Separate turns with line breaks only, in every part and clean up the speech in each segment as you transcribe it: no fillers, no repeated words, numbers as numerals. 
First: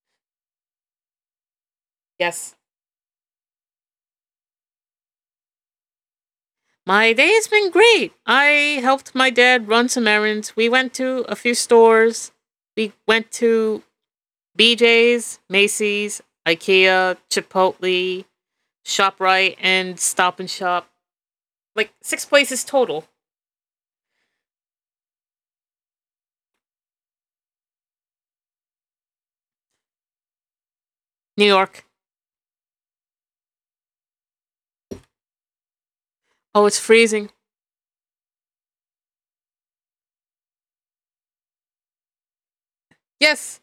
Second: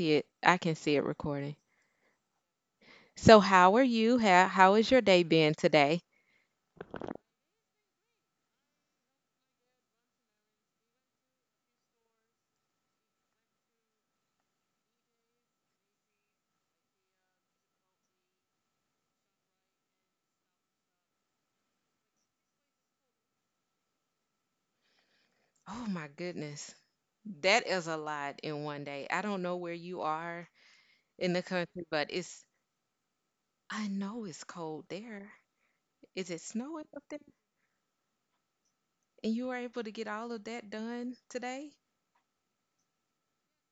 see it. I can see it recording.
Yes.
So how are you? How is your day been today?
My day has been great. I helped my dad run some errands. We went to a few stores. We went to BJ's, Macy's, IKEA, Chipotle, ShopRite, and Stop and Shop. Like six places total.
Oh my goodness. That is a lot in one day. I don't know where you are in the
New
country,
York.
but it's, I know it's cold there. Is it
Oh,
snowing
it's
up there?
freezing.
And you were able to get all of that done today?
Yes.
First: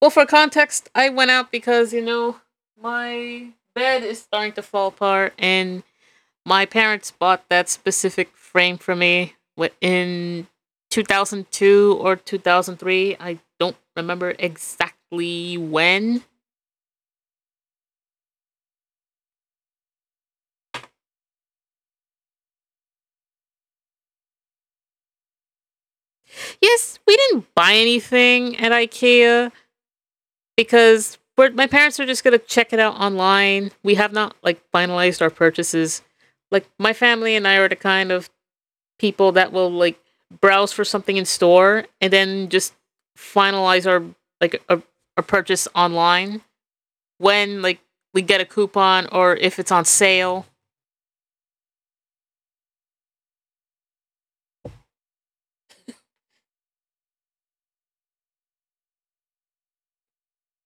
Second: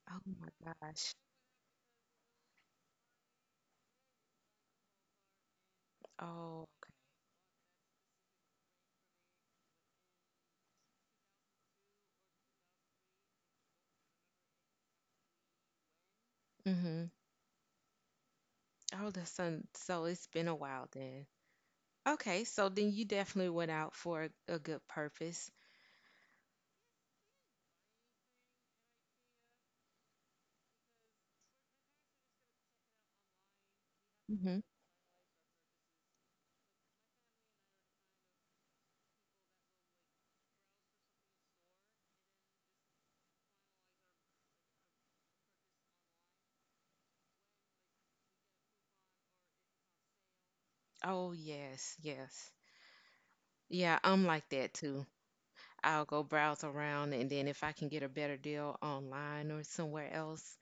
Well,
Oh
for
my
context, I
gosh.
went out because my bed is starting to fall apart, and my
Oh,
parents bought that specific frame for me in 2002 or 2003. I don't remember exactly when.
okay. Mm-hmm. Oh, the sun. So it's been a while then. Okay, so then you definitely went out for a good purpose.
Yes, we didn't buy anything at IKEA because my parents are just going to check it out online. We have not like
Mm-hmm.
finalized our purchases. Like my family and I are the kind of people that will like browse for something in store and then just finalize our like a purchase online when like we get a coupon or if it's on sale.
Oh, yes, yes. Yeah, I'm like that too. I'll go browse around and then if I can get a better deal online or somewhere else,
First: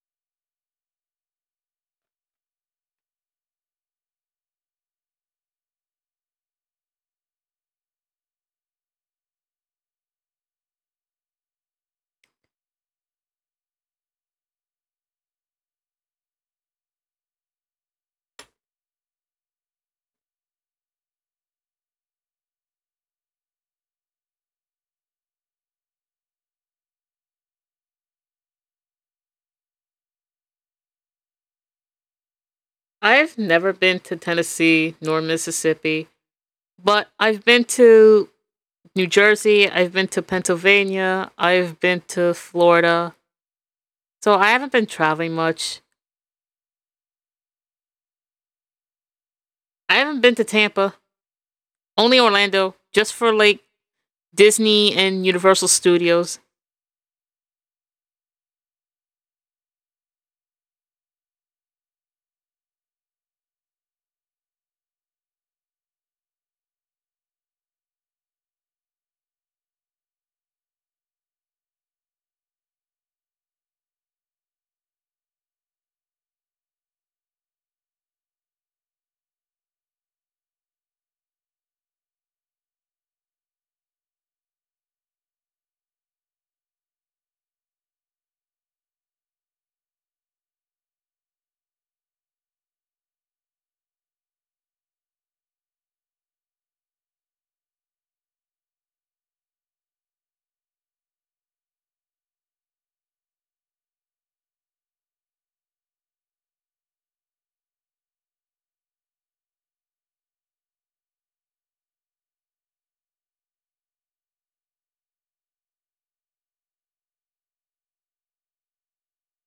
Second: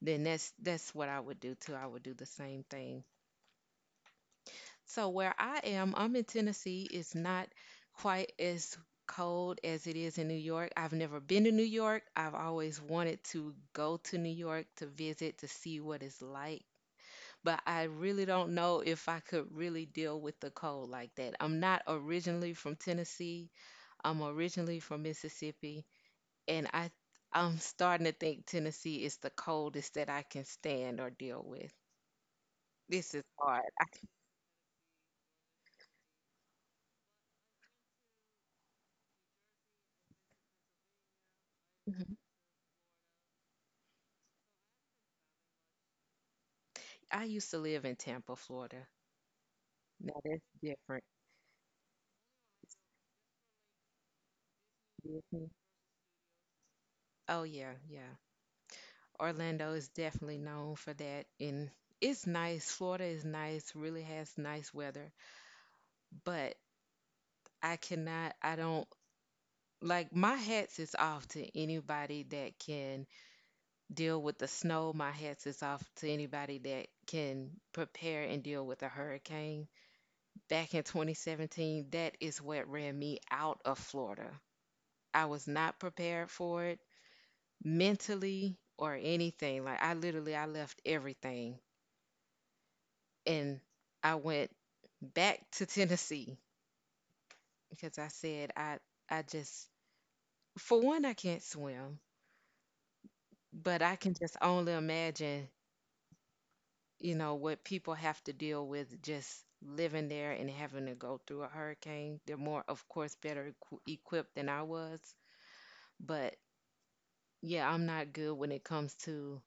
then that's what I would do too. I would do the same thing. So where I am, I'm in Tennessee, it's not quite as cold as it is in New York. I've never been to New York. I've always wanted to go to New York to visit to see what it's like. But I really don't know if I could really deal with the cold like that. I'm not originally from Tennessee. I'm originally from Mississippi. And I 'm starting to think Tennessee is the coldest that I can stand or deal with. This is
I've
hard.
never
I,
been to Tennessee nor Mississippi, but I've been to New Jersey, I've been to Pennsylvania, I've been
mhm.
to Florida. So I haven't been traveling much.
I used to live in Tampa, Florida.
I
Now
haven't been
that's
to Tampa,
different.
only Orlando, just for like Disney and
Mhm.
Universal Studios.
Oh yeah, yeah. Orlando is definitely known for that, and it's nice. Florida is nice. Really has nice weather, but I cannot. I don't like my hats is off to anybody that can deal with the snow. My hats is off to anybody that can prepare and deal with a hurricane. Back in 2017, that is what ran me out of Florida. I was not prepared for it mentally or anything. Like I literally I left everything and I went back to Tennessee because I said I just for one I can't swim, but I can just only imagine what people have to deal with just living there and having to go through a hurricane. They're more, of course, better equipped than I was. But yeah, I'm not good when it comes to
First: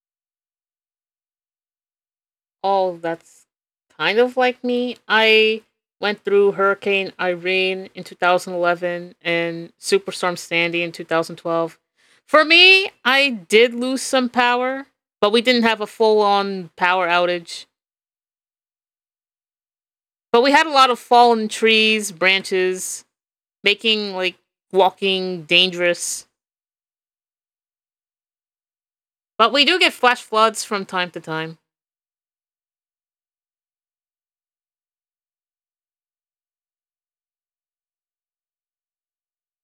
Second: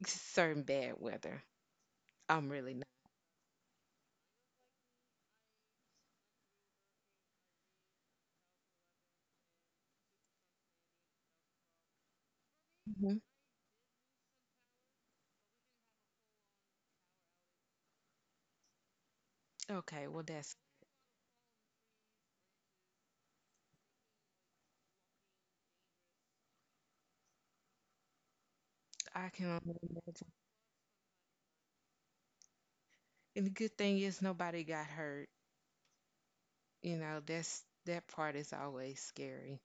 certain bad weather. I'm really not.
Oh, that's kind of like me. I went through Hurricane Irene in 2011 and Superstorm Sandy in 2012. For me,
Hmm.
I did lose some power, but we didn't have a full on power outage.
Okay, well,
But we
that's,
had a lot of fallen trees, branches, making like walking dangerous.
I can
But we
only
do get flash
imagine.
floods from time to time.
And the good thing is nobody got hurt. You know, that part is always scary.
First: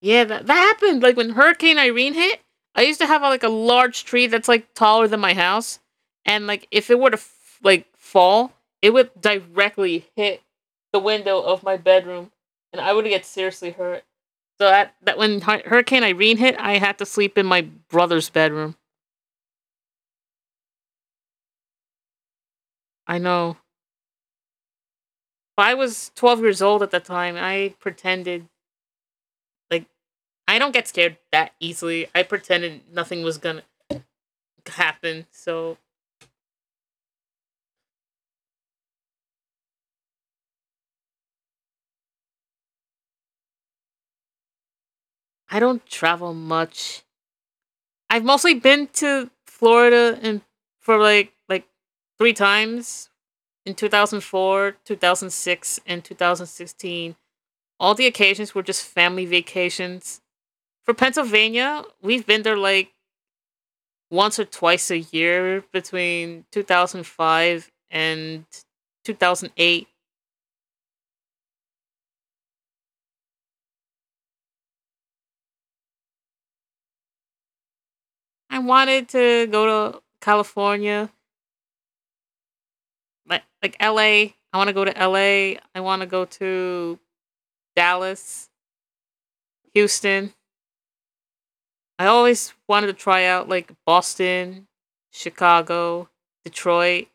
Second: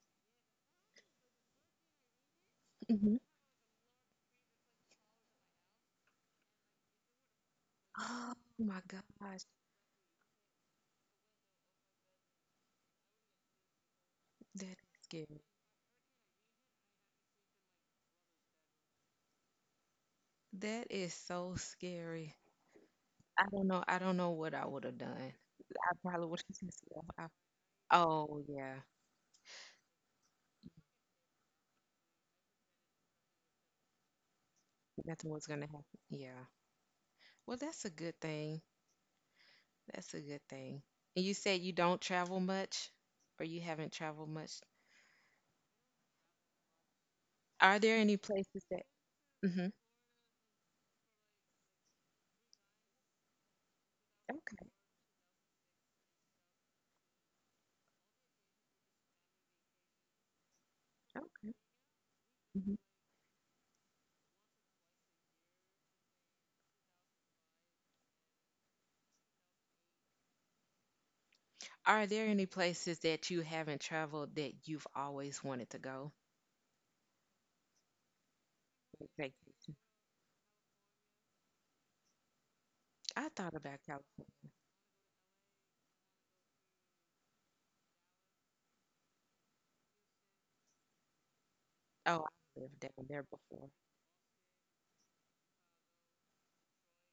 Yeah, that happened. Like when Hurricane Irene hit, I used to
Hmm.
have like a large tree that's like taller than my house, and like if it were to like
Oh
fall,
my
it would
gosh,
directly hit the window of my bedroom, and I would get seriously hurt. So
that
that
is
that
scary.
when Hurricane Irene hit, I had to sleep in my brother's bedroom.
That is so scary.
I
I
know.
don't know. I don't know what I would have done.
Well, I
I
was
probably
12
would have
years old
just
at the
left.
time. I
I, oh
pretended
yeah,
like I don't get scared that easily. I pretended nothing was gonna happen.
nothing was gonna
So
happen. Yeah. Well, that's a good thing. That's a good thing. And you said you don't travel much, or you haven't traveled much.
I don't travel much.
Are there any
I've mostly
places that?
been to
Hmm.
Florida and for like three times in
Okay.
2004, 2006, and 2016. All the occasions were just family vacations. For
Okay.
Pennsylvania, we've been there
Hmm.
like once or twice a year between 2005 and 2008.
Are there any places that you haven't traveled that you've always wanted to go?
I wanted
Like,
to go to California,
I
like
thought
like
about California.
LA. I want to go to LA. I want to go to Dallas, Houston. I
Oh,
always
I lived
wanted to
down there
try out
before.
like Boston, Chicago, Detroit,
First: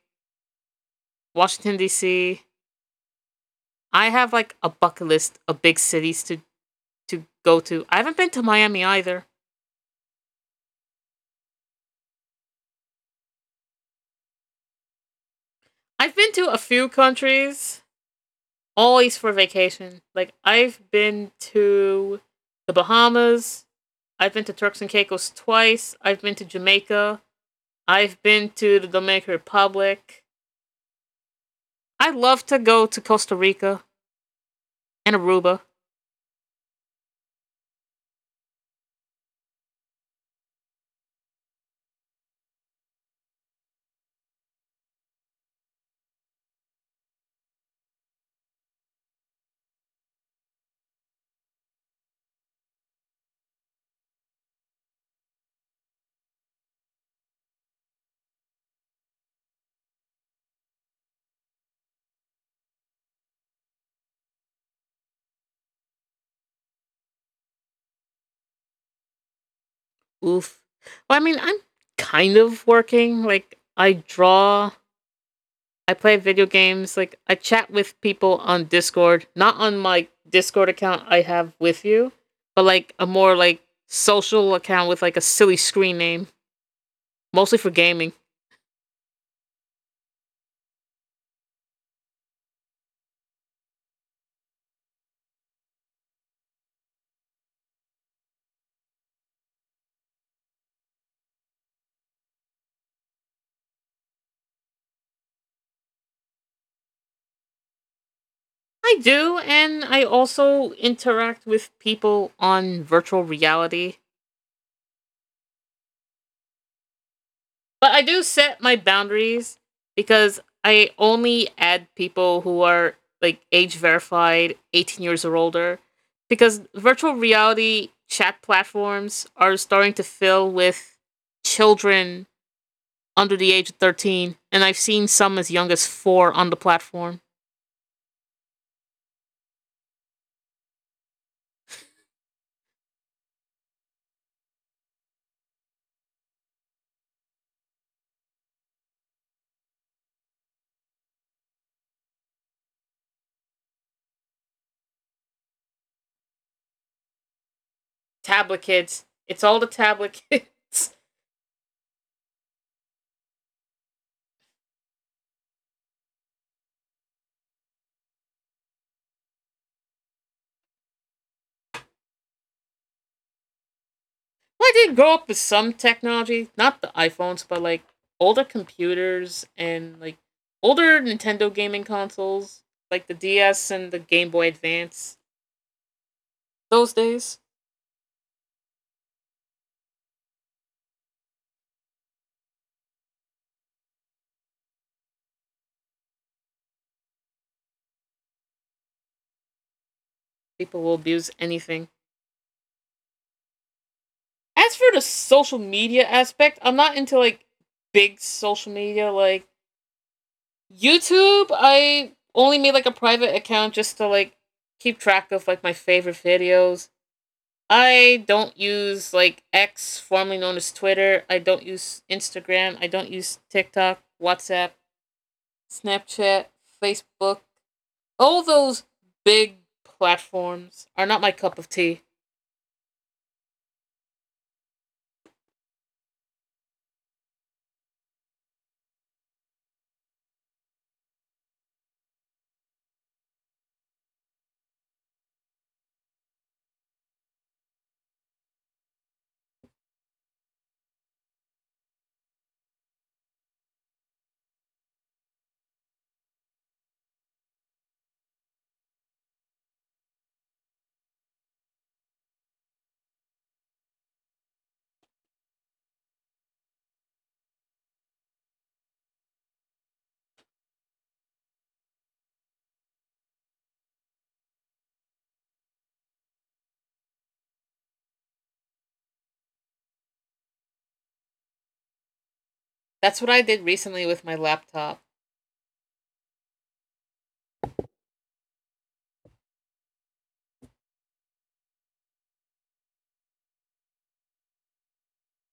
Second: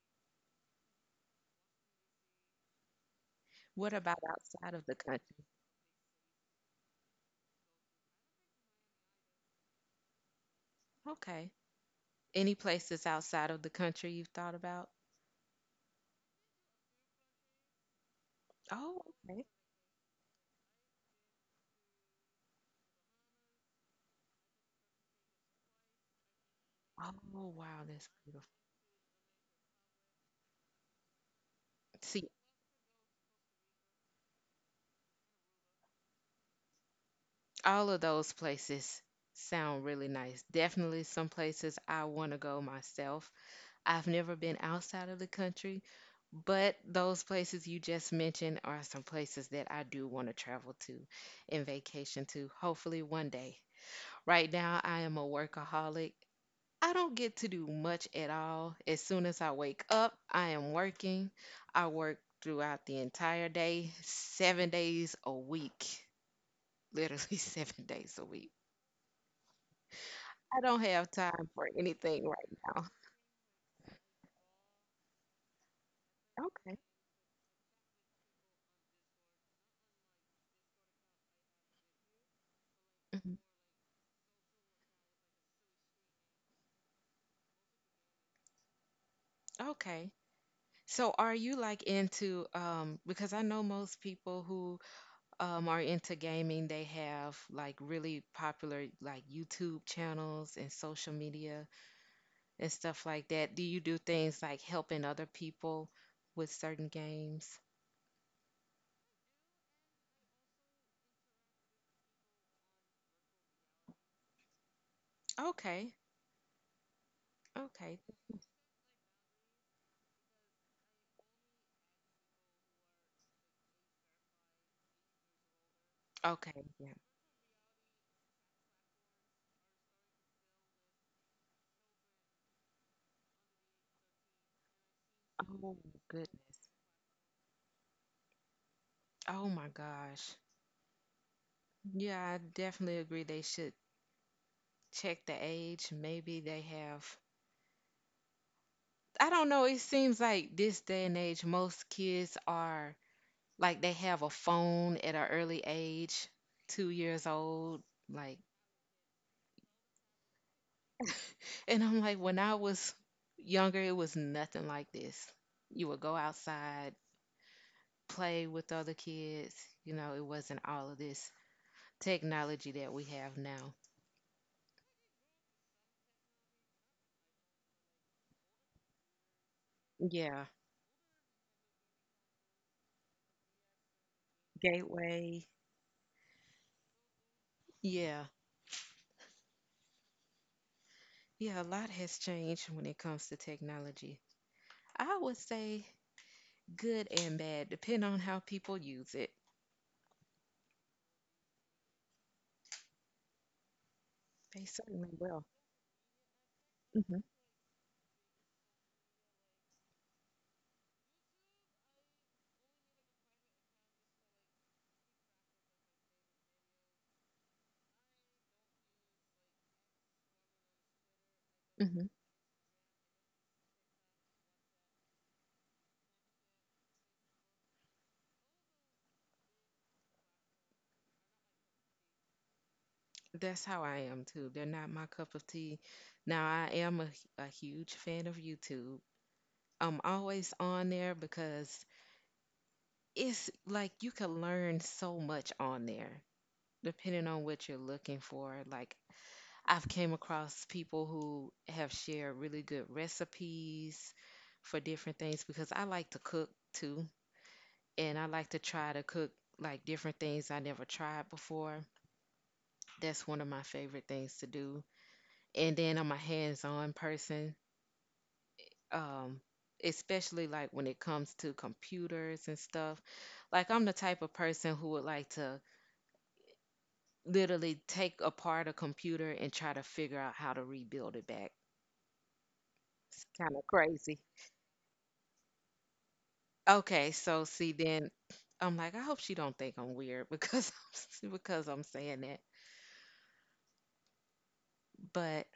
Washington D.C.
What
I
about
have like a
outside of the
bucket list
country?
of big cities to go to. I haven't been to Miami either.
Okay. Any places outside of the country you've thought about?
I've been to a few countries,
Oh,
always for
okay.
vacation. Like I've been to the Bahamas. I've been to Turks and Caicos twice. I've been to Jamaica.
Oh, wow, that's
I've
beautiful.
been to the Dominican Republic. I
See,
love to go to Costa Rica and Aruba.
all of those places sound really nice. Definitely some places I want to go myself. I've never been outside of the country, but those places you just mentioned are some places that I do want to travel to and vacation to, hopefully one day. Right now, I am a workaholic. I don't get to do much at all. As soon as I wake up, I am working. I work throughout the entire day, 7 days a week, literally 7 days a week. I
Oof.
don't have
Well, I mean,
time
I'm
for anything
kind
right
of
now.
working. Like, I draw, I play video
Okay.
games, like, I chat with people on Discord, not on my Discord account I have with you, but like a more
Mhm.
like social account with like a silly screen name, mostly for gaming.
Okay. So are you like into because I know most people who are into gaming, they have like really popular like YouTube channels and social media and stuff like that. Do you do things like helping other people with certain games?
I do, and I also interact with people on virtual reality.
Okay.
But
Okay.
I do set my boundaries because I only add people who are like age verified, 18 years or older,
Okay.
because
Yeah.
virtual reality chat platforms are starting to fill with children under the age of 13, and I've seen some as young
Oh,
as four on the
goodness.
platform.
Oh, my gosh. Yeah, I definitely agree. They should check the age. Maybe they have. I don't know. It seems like this day and age, most kids are like they have a phone at an early age, 2 years old. Like,
Tablet kids. It's all the tablet kids.
and I'm like, when I was younger, it was nothing like this. You would go outside play with other kids. You know, it wasn't all of this technology that we have now.
Well, I did grow up with some technology, not the iPhones, but like older computers and like
Yeah.
older Nintendo gaming consoles, like the DS and the Game Boy Advance.
Gateway.
Those days,
Yeah, yeah, a lot has changed when it comes to technology. I would say good and bad, depending on how people use it.
people will abuse anything.
They
As for the
certainly will.
social media aspect, I'm not
Hmm.
into like big social media like YouTube. I only made like a private account just to like keep track of like my favorite videos. I don't use like X, formerly known as Twitter. I don't
Hmm.
use Instagram. I don't use TikTok, WhatsApp, Snapchat, Facebook. All those big platforms are not my cup of tea.
That's how I am too. They're not my cup of tea. Now, I am a huge fan of YouTube. I'm always on there because it's like you can learn so much on there. Depending on what you're looking for, like I've came across people who have shared really good recipes for different things because I like to cook too, and I like to try to cook like different things I never tried before. That's one of my favorite things to do. And then I'm a hands-on person, um especially like when it comes to computers and stuff. Like I'm the type of person who would like to literally take apart a computer and try to figure out how to rebuild it back.
That's
It's
what I
kind of
did recently
crazy.
with my laptop.
Okay, so see then I'm like, I hope she don't think I'm weird because because I'm saying that. But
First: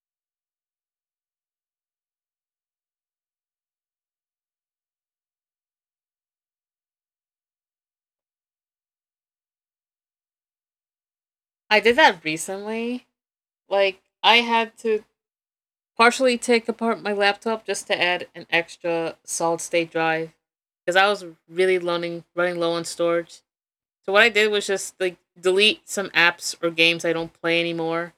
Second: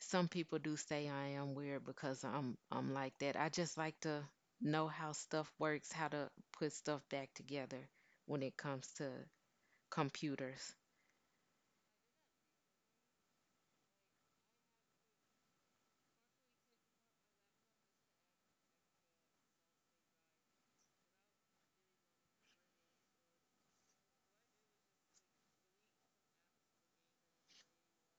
some people do say I am weird because I'm like that. I just like to know how stuff works, how to put stuff back together when it comes to computers.
I did that recently. Like, I had to partially take apart my laptop just to add an extra solid state drive because I was really running low on storage. So what I did was just like delete some apps or games I don't play anymore.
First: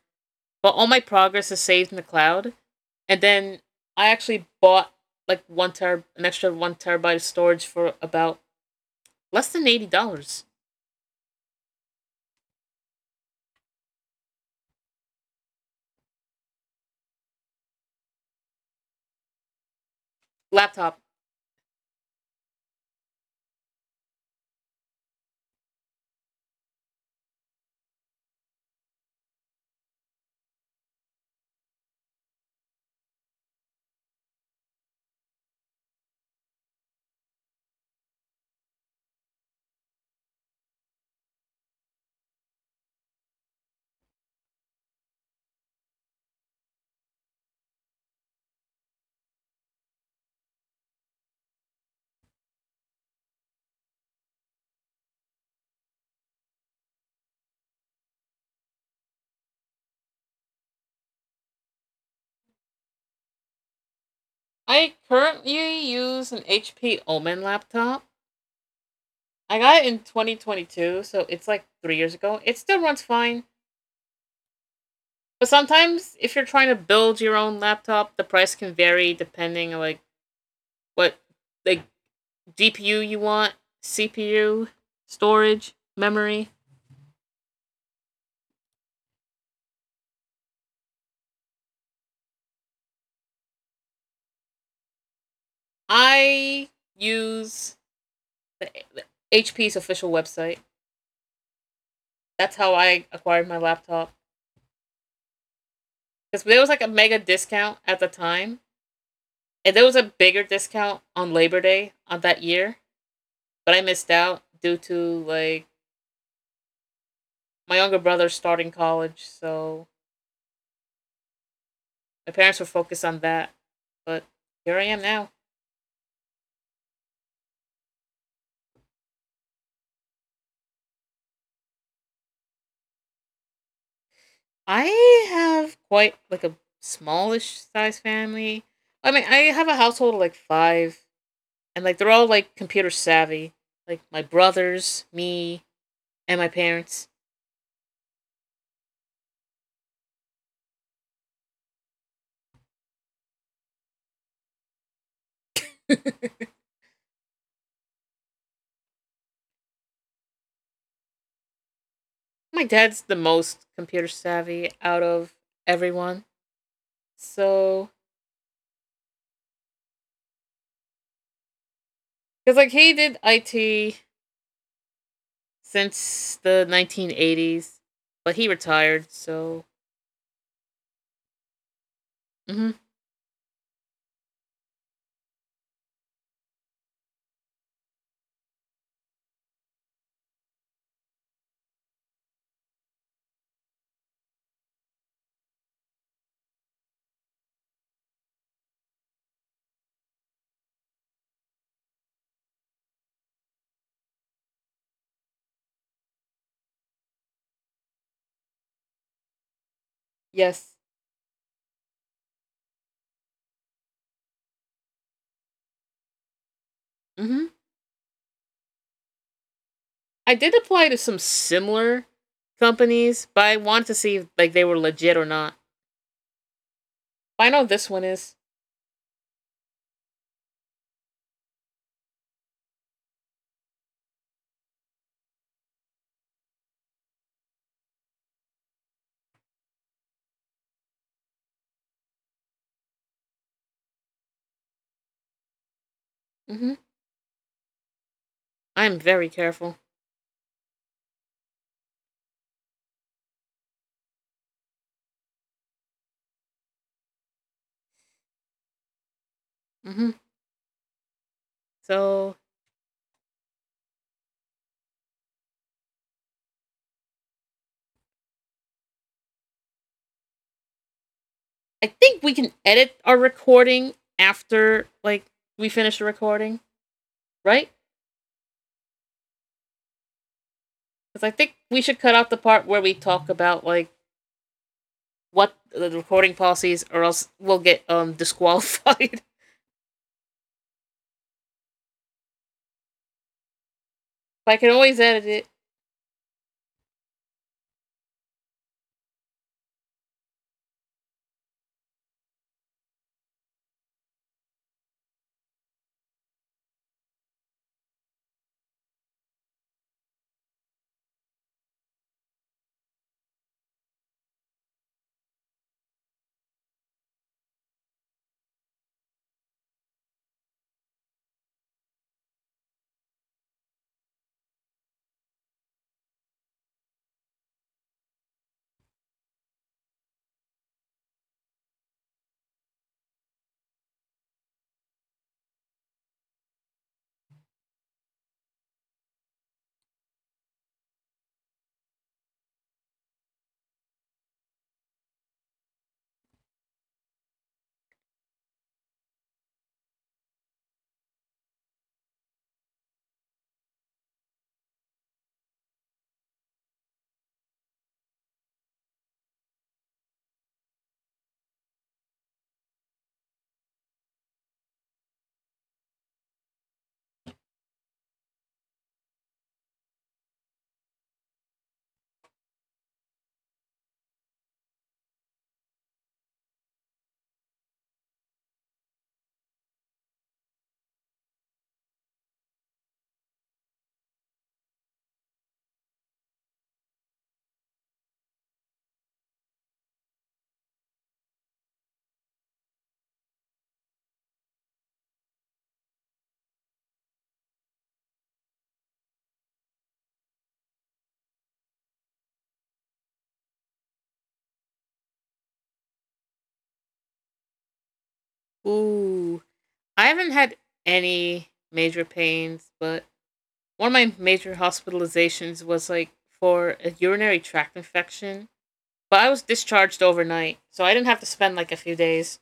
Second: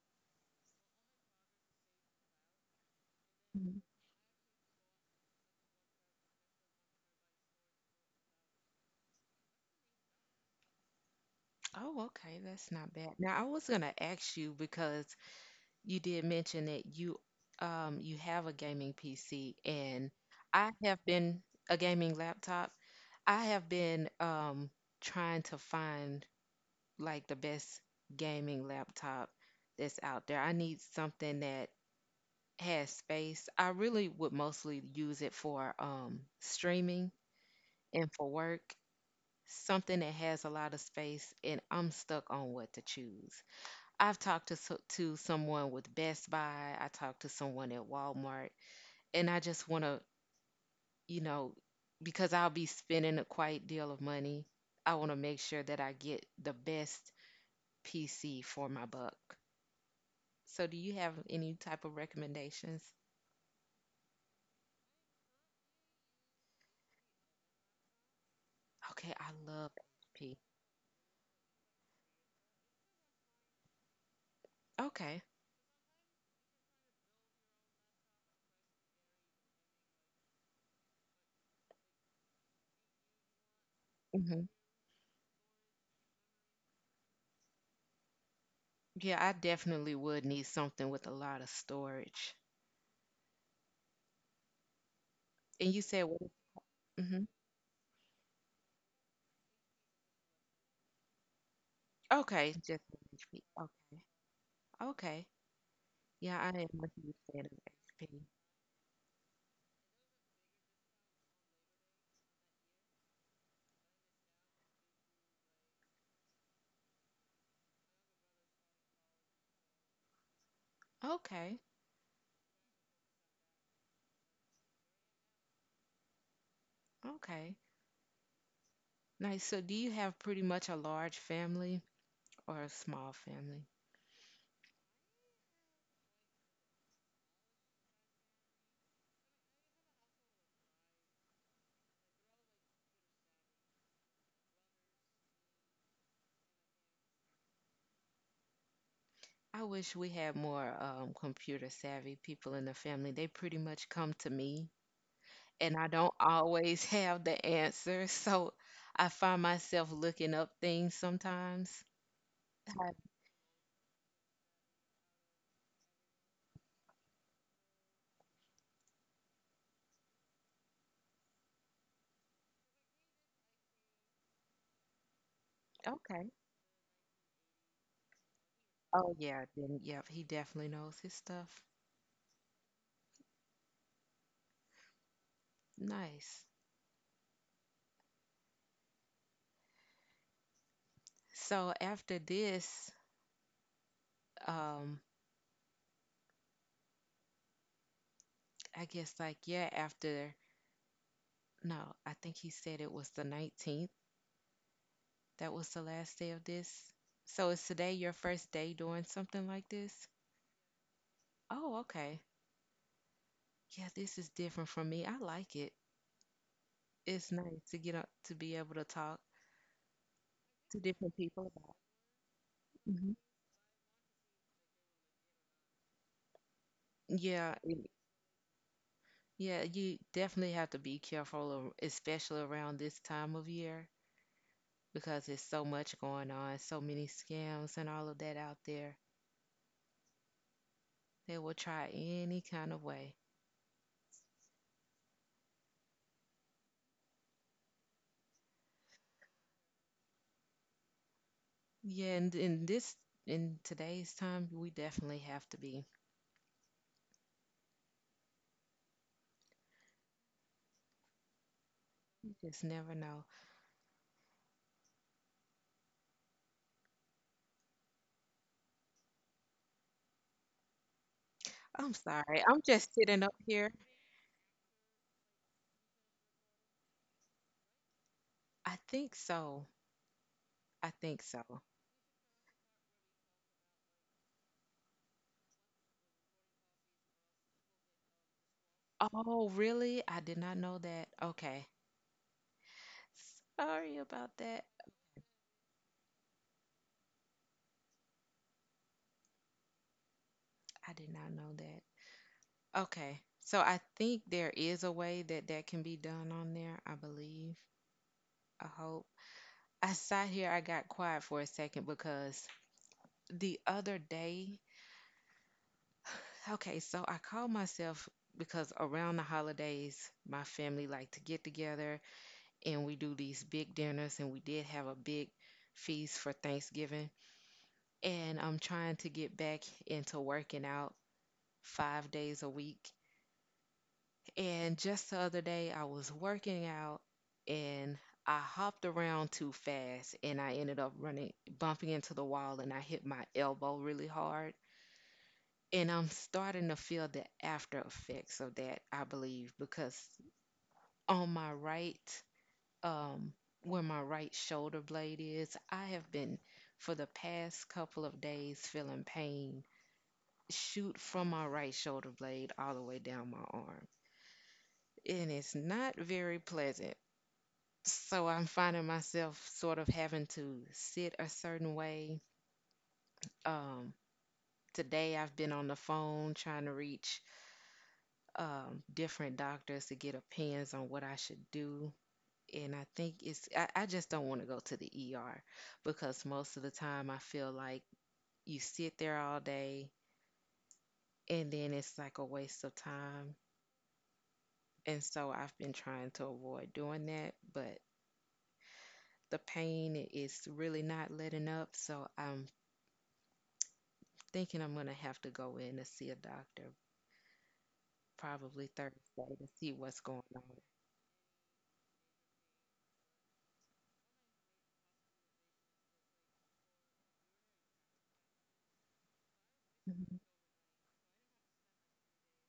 But all my progress is saved in the cloud. And then
Mhm.
I actually bought like one ter an extra one terabyte of storage for about less than $80.
Oh, okay, that's not bad. Now I was gonna ask you because you did mention that you you have a gaming PC and I
Laptop.
have been a gaming laptop. I have been trying to find like the best gaming laptop that's out there. I need something that has space. I really would mostly use it for streaming and for work. Something that has a lot of space and I'm stuck on what to choose. I've talked to to someone with Best Buy. I talked to someone at Walmart, and I just want to, you know, because I'll be spending a quite deal of money. I want to make sure that I get the best PC for my buck. So, do you have any type of recommendations?
I currently use an HP Omen laptop.
Okay, I
I
love
got it in
HP.
2022, so it's like 3 years ago. It still runs fine.
Okay.
But sometimes if you're trying to build your own laptop, the price can vary depending on like what like GPU you want,
Hmm.
CPU, storage, memory.
Yeah, I definitely would need something with a lot of storage. And you said what?
I
Hmm.
use the, the HP's official website.
Okay,
That's how
just
I
HP.
acquired my
Okay.
laptop
Okay. Yeah,
because
I am
there was like a
a huge
mega
fan of
discount at
XP.
the time, and there was a bigger discount on Labor Day on that year, but I missed out due to like my younger brother starting college, so
Okay,
my parents were focused on that. But here I am now.
okay. Nice. So, do you have pretty much a large family or a small family?
I have quite like a smallish size family. I mean, I have a household of like five, and like they're all like computer savvy. Like my brothers, me, and my parents.
I wish we had more computer savvy people in the family. They pretty much come to me, and I don't always have the answer. So, I find myself looking up things sometimes.
My
Hi,
dad's the most computer savvy out of everyone. So, because like he did IT
okay.
since the 1980s, but he retired.
Oh, yeah,
So,
then, yep, he definitely knows his stuff.
hmm
Nice. So, after this, um, I guess, like, yeah, after. No, I think he said it was the 19th. That was the last day of this. So is today your first day doing something like this?
yes.
Oh, okay. Yeah, this is different for me. I like it. It's
Hmm.
nice to get up to be able to talk
I did
to
apply to
different
some
people about.
similar
Hmm.
companies, but I wanted to see if, like they were legit or not. But I
Yeah,
know this one is.
yeah, you definitely have to be careful, especially around this time of year, because there's so much going on, so many scams and all of that out there. They will try any kind of way.
Mm-hmm. I'm very careful.
Yeah, and in this in today's time, we definitely have to be.
Mm-hmm.
You
So
just never know.
I
I'm
think we
sorry.
can
I'm just
edit our
sitting up here.
recording after like we finish the recording, right?
I think so. I think
Because I
so.
think we should cut out the part where we talk about like what the recording policies, or else we'll get disqualified.
Oh, really? I did not know that. Okay. Sorry about
But I
that.
can always edit it.
I did not know that. Okay. So I think there is a way that that can be done on there, I believe. I hope. I sat here, I got quiet for a second because the other day okay, so I call myself because around the holidays, my family like to get together and we do these big dinners, and we did have a big feast for Thanksgiving. And I'm trying to get back into working out 5 days a week. And just the other day, I was working out and I hopped around too fast and I ended up running, bumping into the wall, and I hit my elbow really hard. And I'm starting to feel the after effects of that, I believe, because on my right, um, where my right shoulder blade is, I have been for the past couple of days feeling pain shoot from my right shoulder blade all the way down my arm. And it's not very pleasant. So I'm finding myself sort of having to sit a certain way. Um, Today I've been on the phone trying to reach different doctors to get opinions on what I should do. And I think it's, I just don't want to go to the ER because most of the time I feel like you sit there all day and then it's like a waste of time. And so I've been trying to avoid doing that, but the pain is really not letting up. So I'm thinking I'm going to have to go in to see a doctor, probably Thursday,
Ooh,
to see what's
I
going
haven't
on.
had any major pains, but one of my major hospitalizations was like for a urinary tract infection, but I was discharged
Mhm.
overnight, so I didn't have to spend like a few days.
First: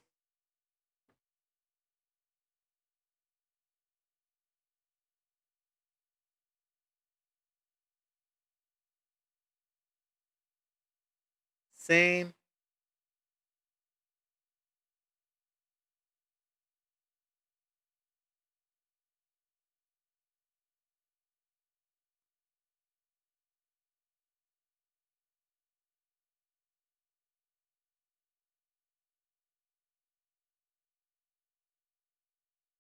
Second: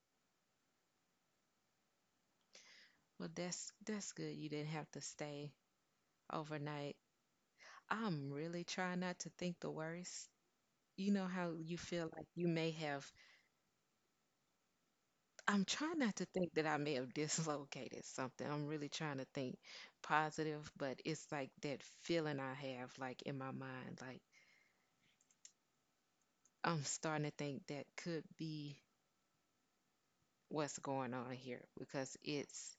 Well, that's good. You didn't have to stay overnight. I'm really trying not to think the worst. You know how you feel like
Same.
you may have, I'm trying not to think that I may have dislocated something. I'm really trying to think positive, but it's like that feeling I have, like in my mind, like I'm starting to think that could be what's going on here because it's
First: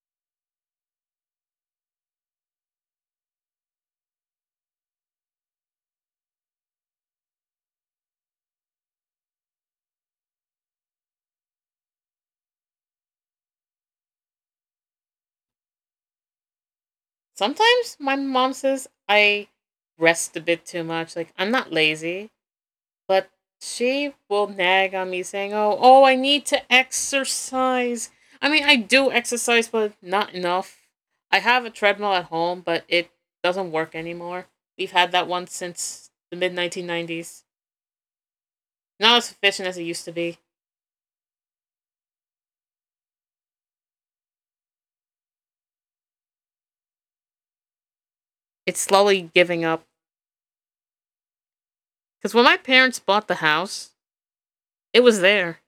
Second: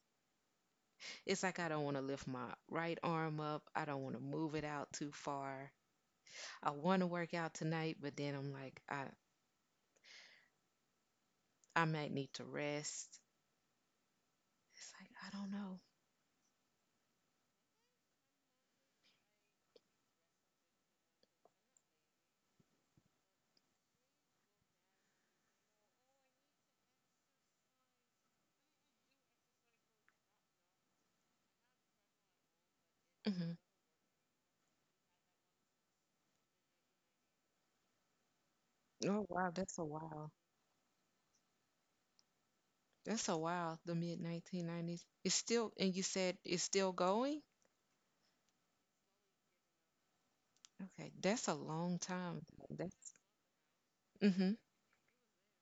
it's like I don't want to lift my right arm up. I don't want to move it out too far. I want to work out tonight, but then I'm like, I might need to rest. It's like I don't know.
Sometimes my mom says I rest a bit too much. Like I'm not lazy, but she will nag on me saying, "Oh, oh, I need to exercise." I mean, I do exercise, but not enough. I have a treadmill at home, but it
Mhm.
doesn't work anymore. We've had that one since the mid 1990s. Not
Oh
as
wow,
efficient as it
that's a
used to
while.
be.
That's a while. The mid 1990s. It's still, and you said it's still going.
It's slowly giving up.
Okay, that's a long
Because when
time.
my parents
That's
bought the house,
hmm
it was there.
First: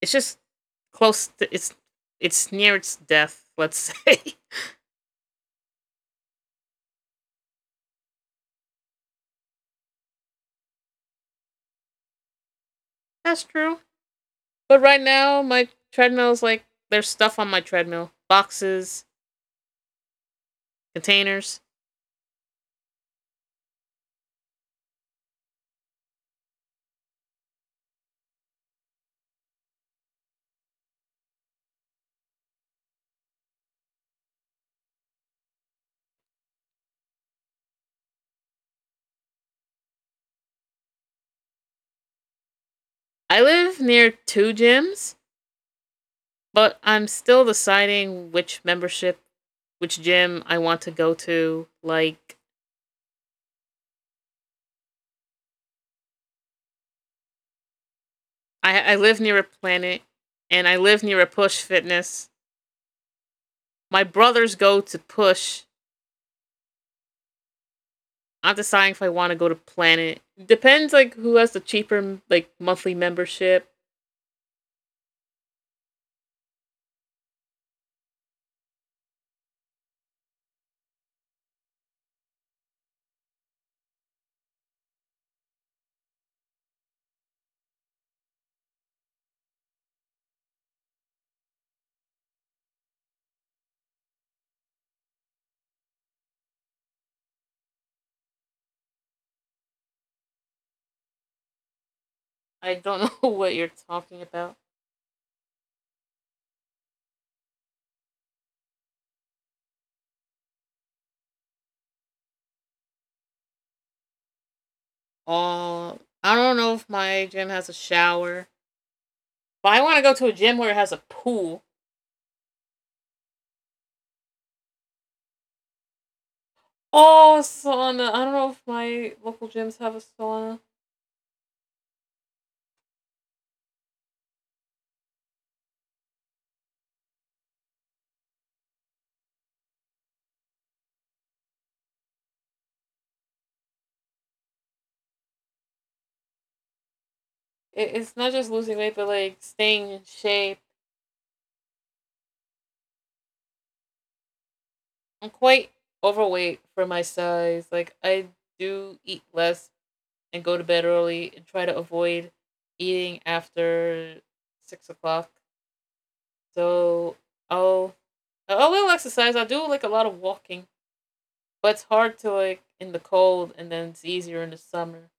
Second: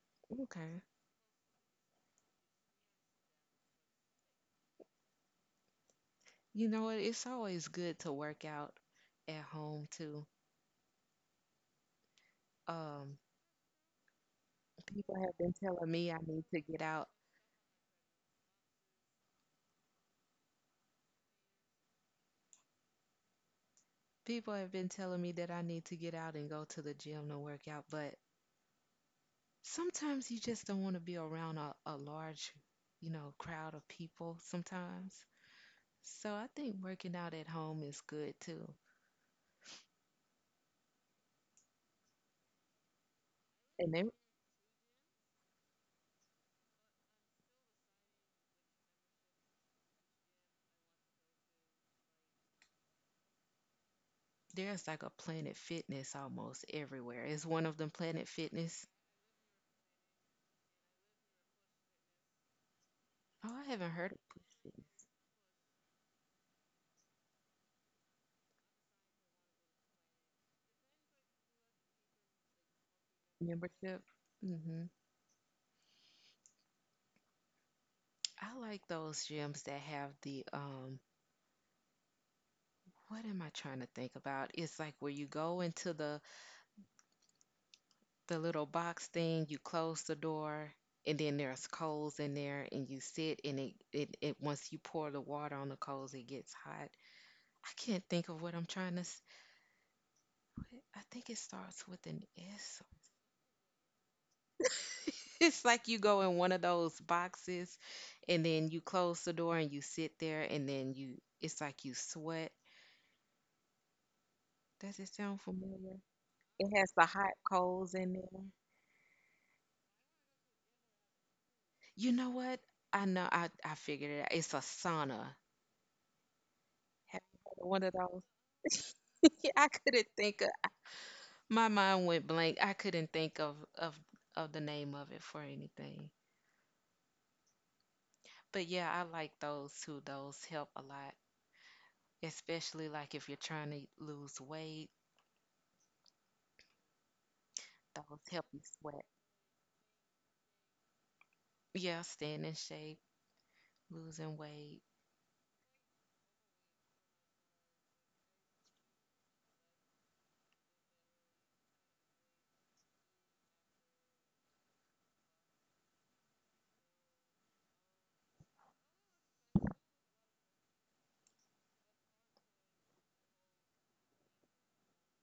It's just
okay.
close to, it's near its death. Let's say
You know what? It's always good to work out at home too. Um,
that's true. But right
People have
now,
been
my
telling me I
treadmill's
need to
like
get
there's
out.
stuff on my treadmill, boxes, containers.
People have been telling me that I need to get out and go to the gym to work out, but sometimes you just don't want to be around a large, you know, crowd of people sometimes. So I think working out at home is good too.
I live
And there,
near two gyms, but I'm still deciding which membership, which gym I want to go to. Like
there's like a Planet Fitness almost everywhere. Is one of them Planet Fitness.
I live near a Planet, and I live near a Push Fitness.
Oh, I haven't
My
heard of.
brothers go to Push. I'm deciding if I want to go to Planet. Depends like who has the cheaper like monthly membership.
Mm-hmm. I like those gyms that have the what am I trying to think about? It's like where you go into the little box thing, you close the door, and then there's coals in there and you sit and it once you pour the water on the coals it gets hot. I can't think of what I'm trying to I think it starts with an
I
S.
don't know what you're talking about.
It's like you go in one of those boxes and then you close the door and you sit there and then you it's like you sweat. Does it sound
Uh,
familiar?
I don't
It
know
has
if
the
my
hot
gym has a
coals in there.
shower, but I want to go to a gym where it has a pool.
You know what? I know I figured it out. It's a sauna. Have you
Oh,
heard of one of
sauna. I don't know if my
those?
local
I
gyms have a
couldn't think
sauna.
of my mind went blank. I couldn't think of of the name of it for anything. But yeah, I like those too. Those help a lot, especially like if you're trying to lose weight.
It's
Those
not
help
just
you
losing weight,
sweat.
but like staying in shape.
Yeah, staying in shape, losing weight.
I'm quite overweight for my size. Like I do eat less and go to bed early and try to avoid eating after 6 o'clock. So I'll a little exercise. I do like a lot of walking, but it's hard to like in the cold, and then it's easier in the summer.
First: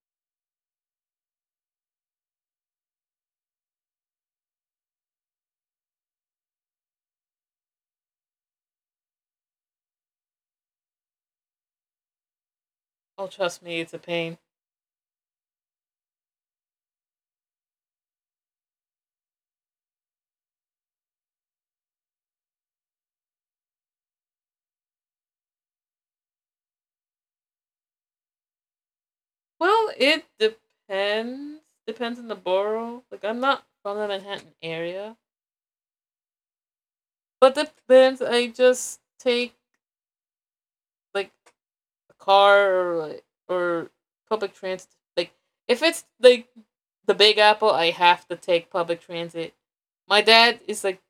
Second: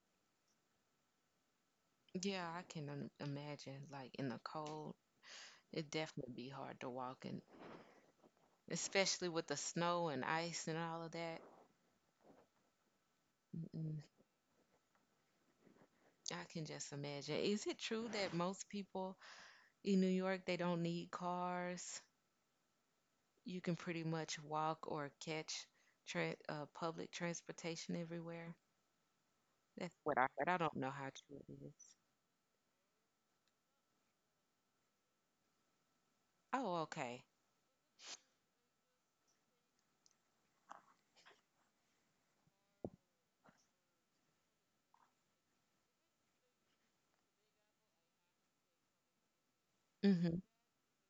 Yeah, I can imagine. Like in the cold, it definitely be hard to walk in, especially with the snow and ice and all of that.
Oh, trust me, it's a
Mm-mm,
pain.
I can just imagine. Is it true that most people in New York they don't need cars? You can pretty much walk or catch public transportation everywhere. That's
Well,
what I
it
heard. I don't know how true it
depends.
is.
Depends on the borough. Like I'm not from the Manhattan area,
Oh, okay.
but depends. I just take like a car or public transit. Like if it's like the Big Apple, I have to take public transit. My
Mhm.
dad is like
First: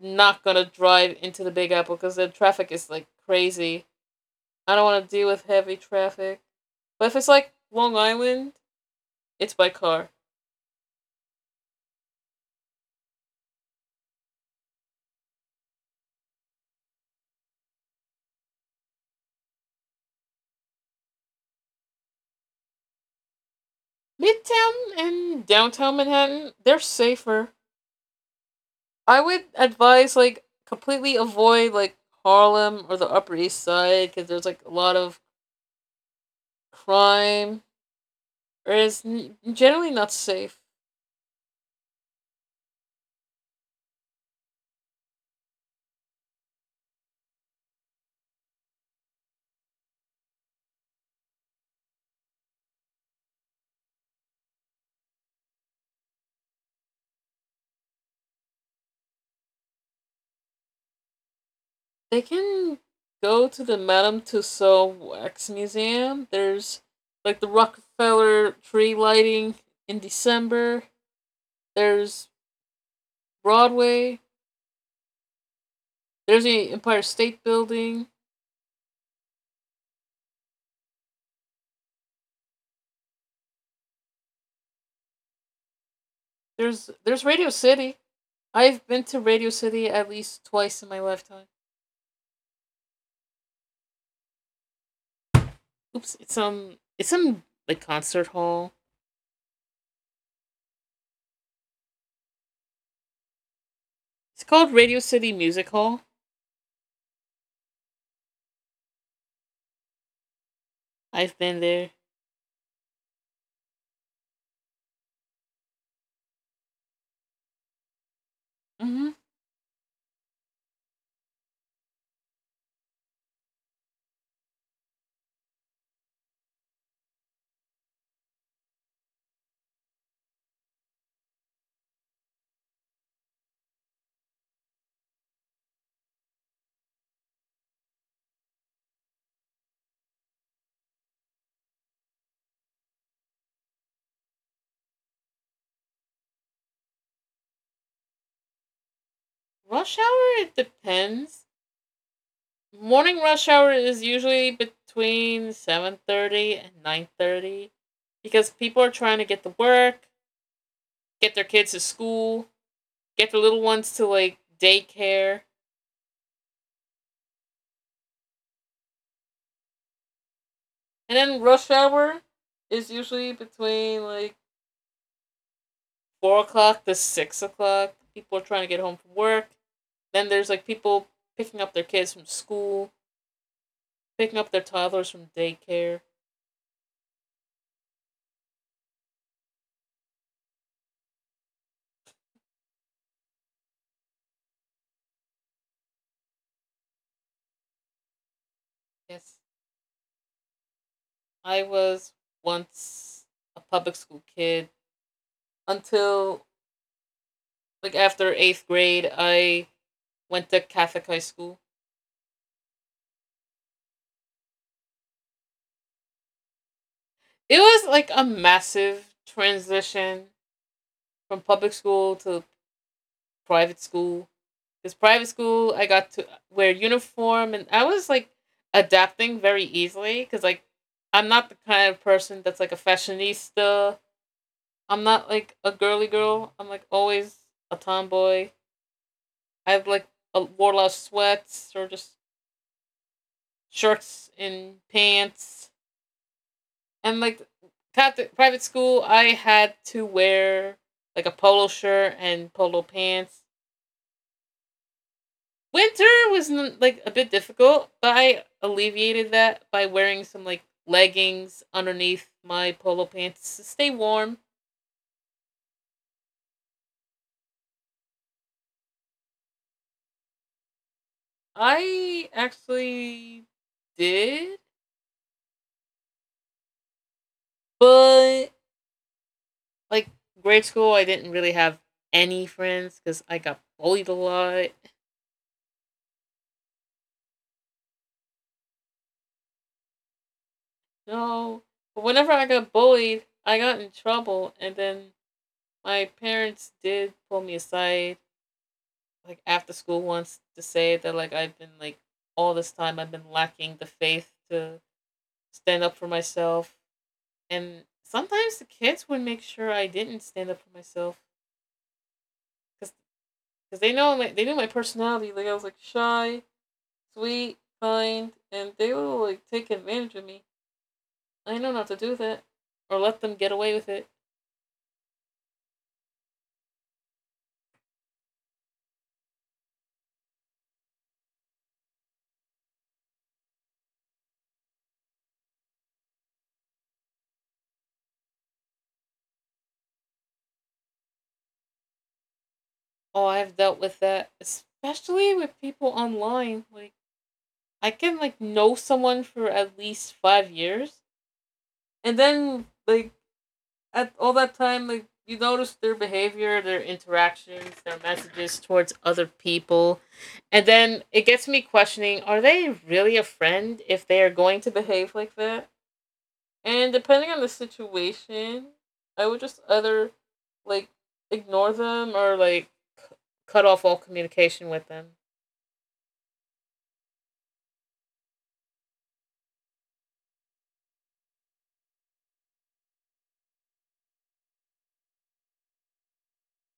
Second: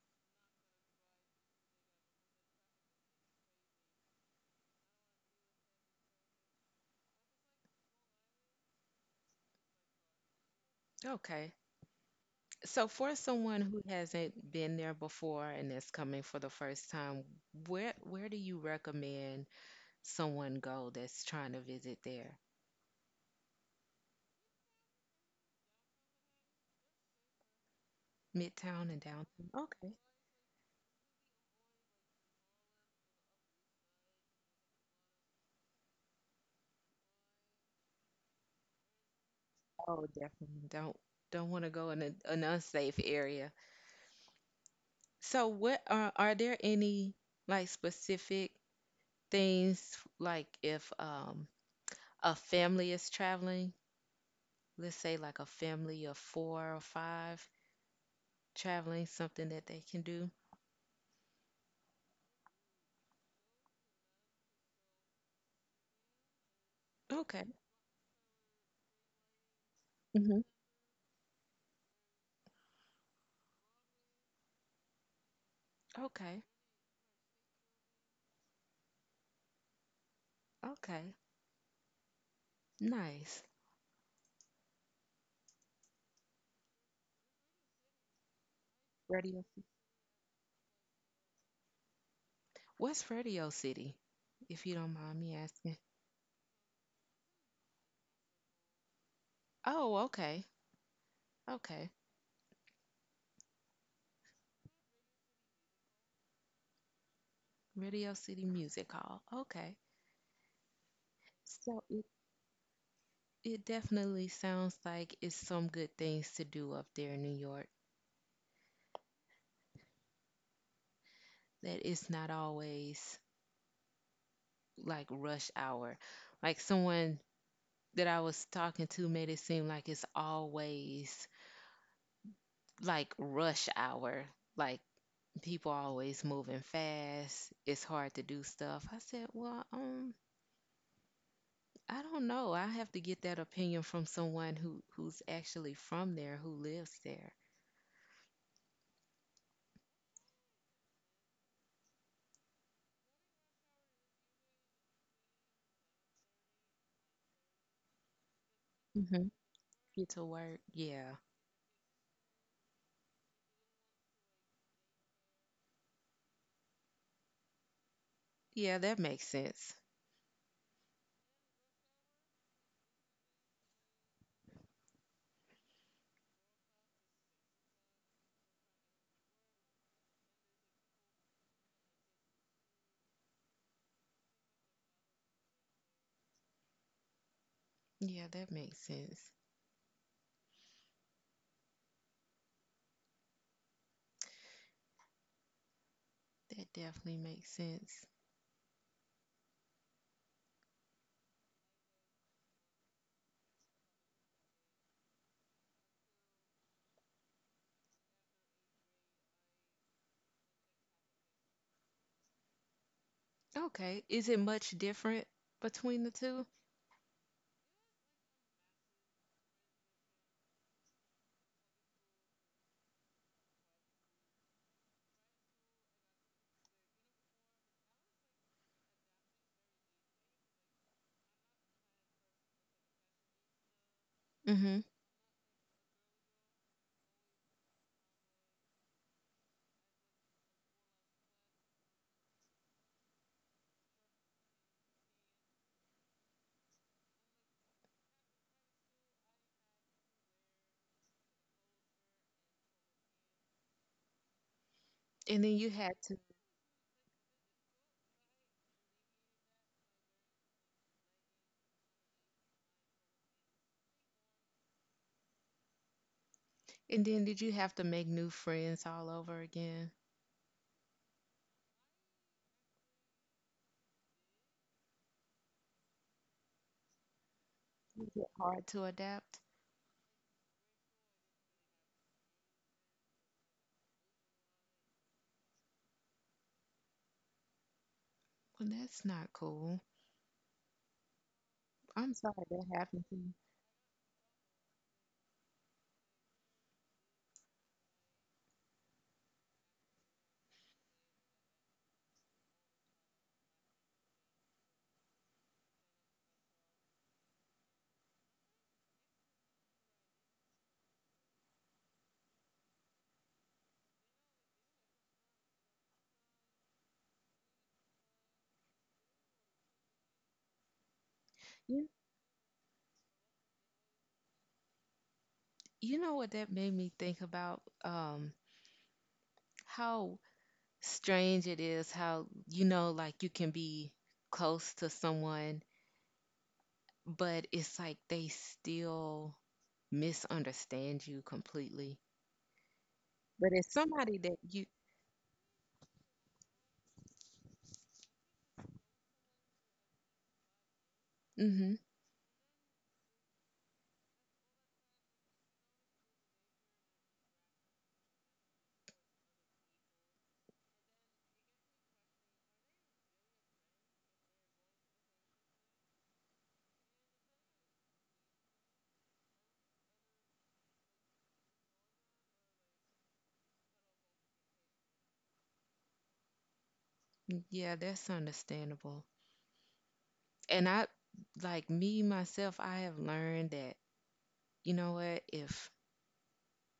not gonna drive into the Big Apple because the traffic is like crazy. I don't want to deal with heavy traffic. But if it's like Long Island, it's by car.
Okay. So, for someone who hasn't been there before and is coming for the first time, where do you recommend someone go that's trying to visit there?
Midtown and downtown Manhattan, they're safer.
Midtown and
I would
downtown. Okay.
advise like completely avoid like Harlem or the Upper East Side because there's like a lot of crime or generally
Oh,
not safe.
definitely don't want to go in a, an unsafe area. So, what are there any like specific things like if a family is traveling, let's say like a family of four or five traveling, something that they can do?
They can go to the Madame Tussauds Wax Museum. There's like
Okay.
the Rockefeller tree lighting in December. There's Broadway.
Okay.
There's the Empire State Building.
Okay. Nice.
There's Radio City. I've been to
Radio.
Radio City at least twice in my lifetime.
What's Radio City? If you don't mind me asking.
Oops, it's some like concert hall.
Oh, okay. Okay.
It's called Radio City Music Hall.
Radio City Music Hall. Okay.
I've been
So
there.
it definitely sounds like it's some good things to do up there in New York.
Mm-hmm.
That it's not always like rush hour. Like someone that I was talking to made it seem like it's always like rush hour. Like people always moving fast. It's hard to do stuff. I said, well, I don't know. I have to get that opinion from someone who's actually from there, who lives there.
Rush hour, it depends. Morning rush hour is usually between 7:30 and 9:30 because people are trying to
Hmm.
get to work,
Get to work. Yeah,
get their kids to school, get their little ones to like daycare.
yeah, that makes sense.
And then rush hour is usually between like 4 o'clock to 6 o'clock. People are trying to get home from work. Then there's like people picking up their kids from school, picking up their toddlers from daycare.
Yeah, that makes sense. That definitely makes sense.
Yes, I was once a public school kid until like after eighth grade, I went to Catholic high school.
Okay, is it much different between the two?
It was like a massive transition from public school to private school. Because private school, I got to wear uniform, and I was like adapting very easily. Because like I'm not the kind of person that's like a fashionista.
Mm-hmm.
I'm not like a girly girl. I'm like always a tomboy. I have like a wore a lot of sweats or just shirts and pants. And like Catholic private school, I had to wear like a polo shirt and polo pants.
And then you had to,
Winter was like a bit difficult, but I alleviated that by wearing some like leggings underneath my polo pants to stay warm.
and then did you have to make new friends all over again?
I actually did,
Was it
but
hard to adapt?
like grade school, I didn't really have any friends because I got bullied a lot.
Well, that's not cool.
No, but
I'm
whenever
sorry
I
that
got
happened to
bullied,
you.
I got in trouble, and then my parents did pull me aside like after school once to say that like I've been like all this time I've been lacking the faith to stand up for myself, and sometimes the kids would make sure I didn't stand up for myself cuz cuz they know my, they knew my personality. Like I was like shy, sweet, kind, and they will like take advantage of me. I know not
You,
to do that or let them get away with it.
you know what that made me think about? How strange it is how, you know, like you can be close to someone, but it's like they still misunderstand you completely.
Oh,
But
I've
it's
dealt with
somebody
that
that you,
especially with people online. Like I can like know someone for at least 5 years,
hmm,
and then like at all that time, like you notice their behavior, their interactions, their messages towards other people, and then it gets me questioning: are they really a friend if they are going to behave like that? And depending on the situation, I would just either like ignore them or like cut off all communication with them.
yeah, that's understandable. And I, like me myself, I have learned that, you know what, if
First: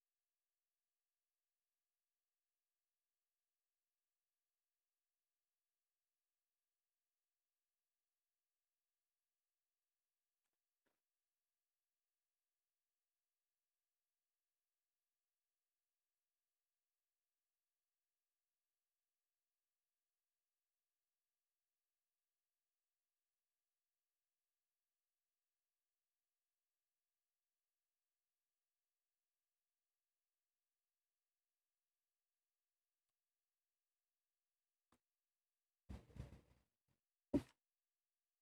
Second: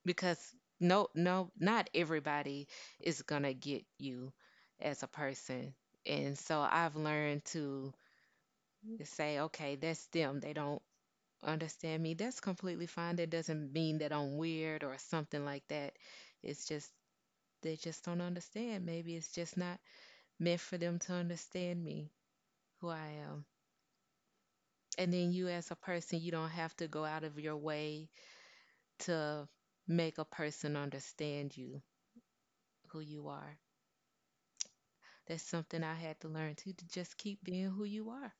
because no not everybody is going to get you as a person, and so I've learned to say, okay, that's them, they don't understand me, that's completely fine, that doesn't mean that I'm weird or something like that. It's just they just don't understand. Maybe it's just not meant for them to understand me, who I am. And then you as a person, you don't have to go out of your way to make a person understand you, who you are. That's something I had to learn too, to just keep being who you are.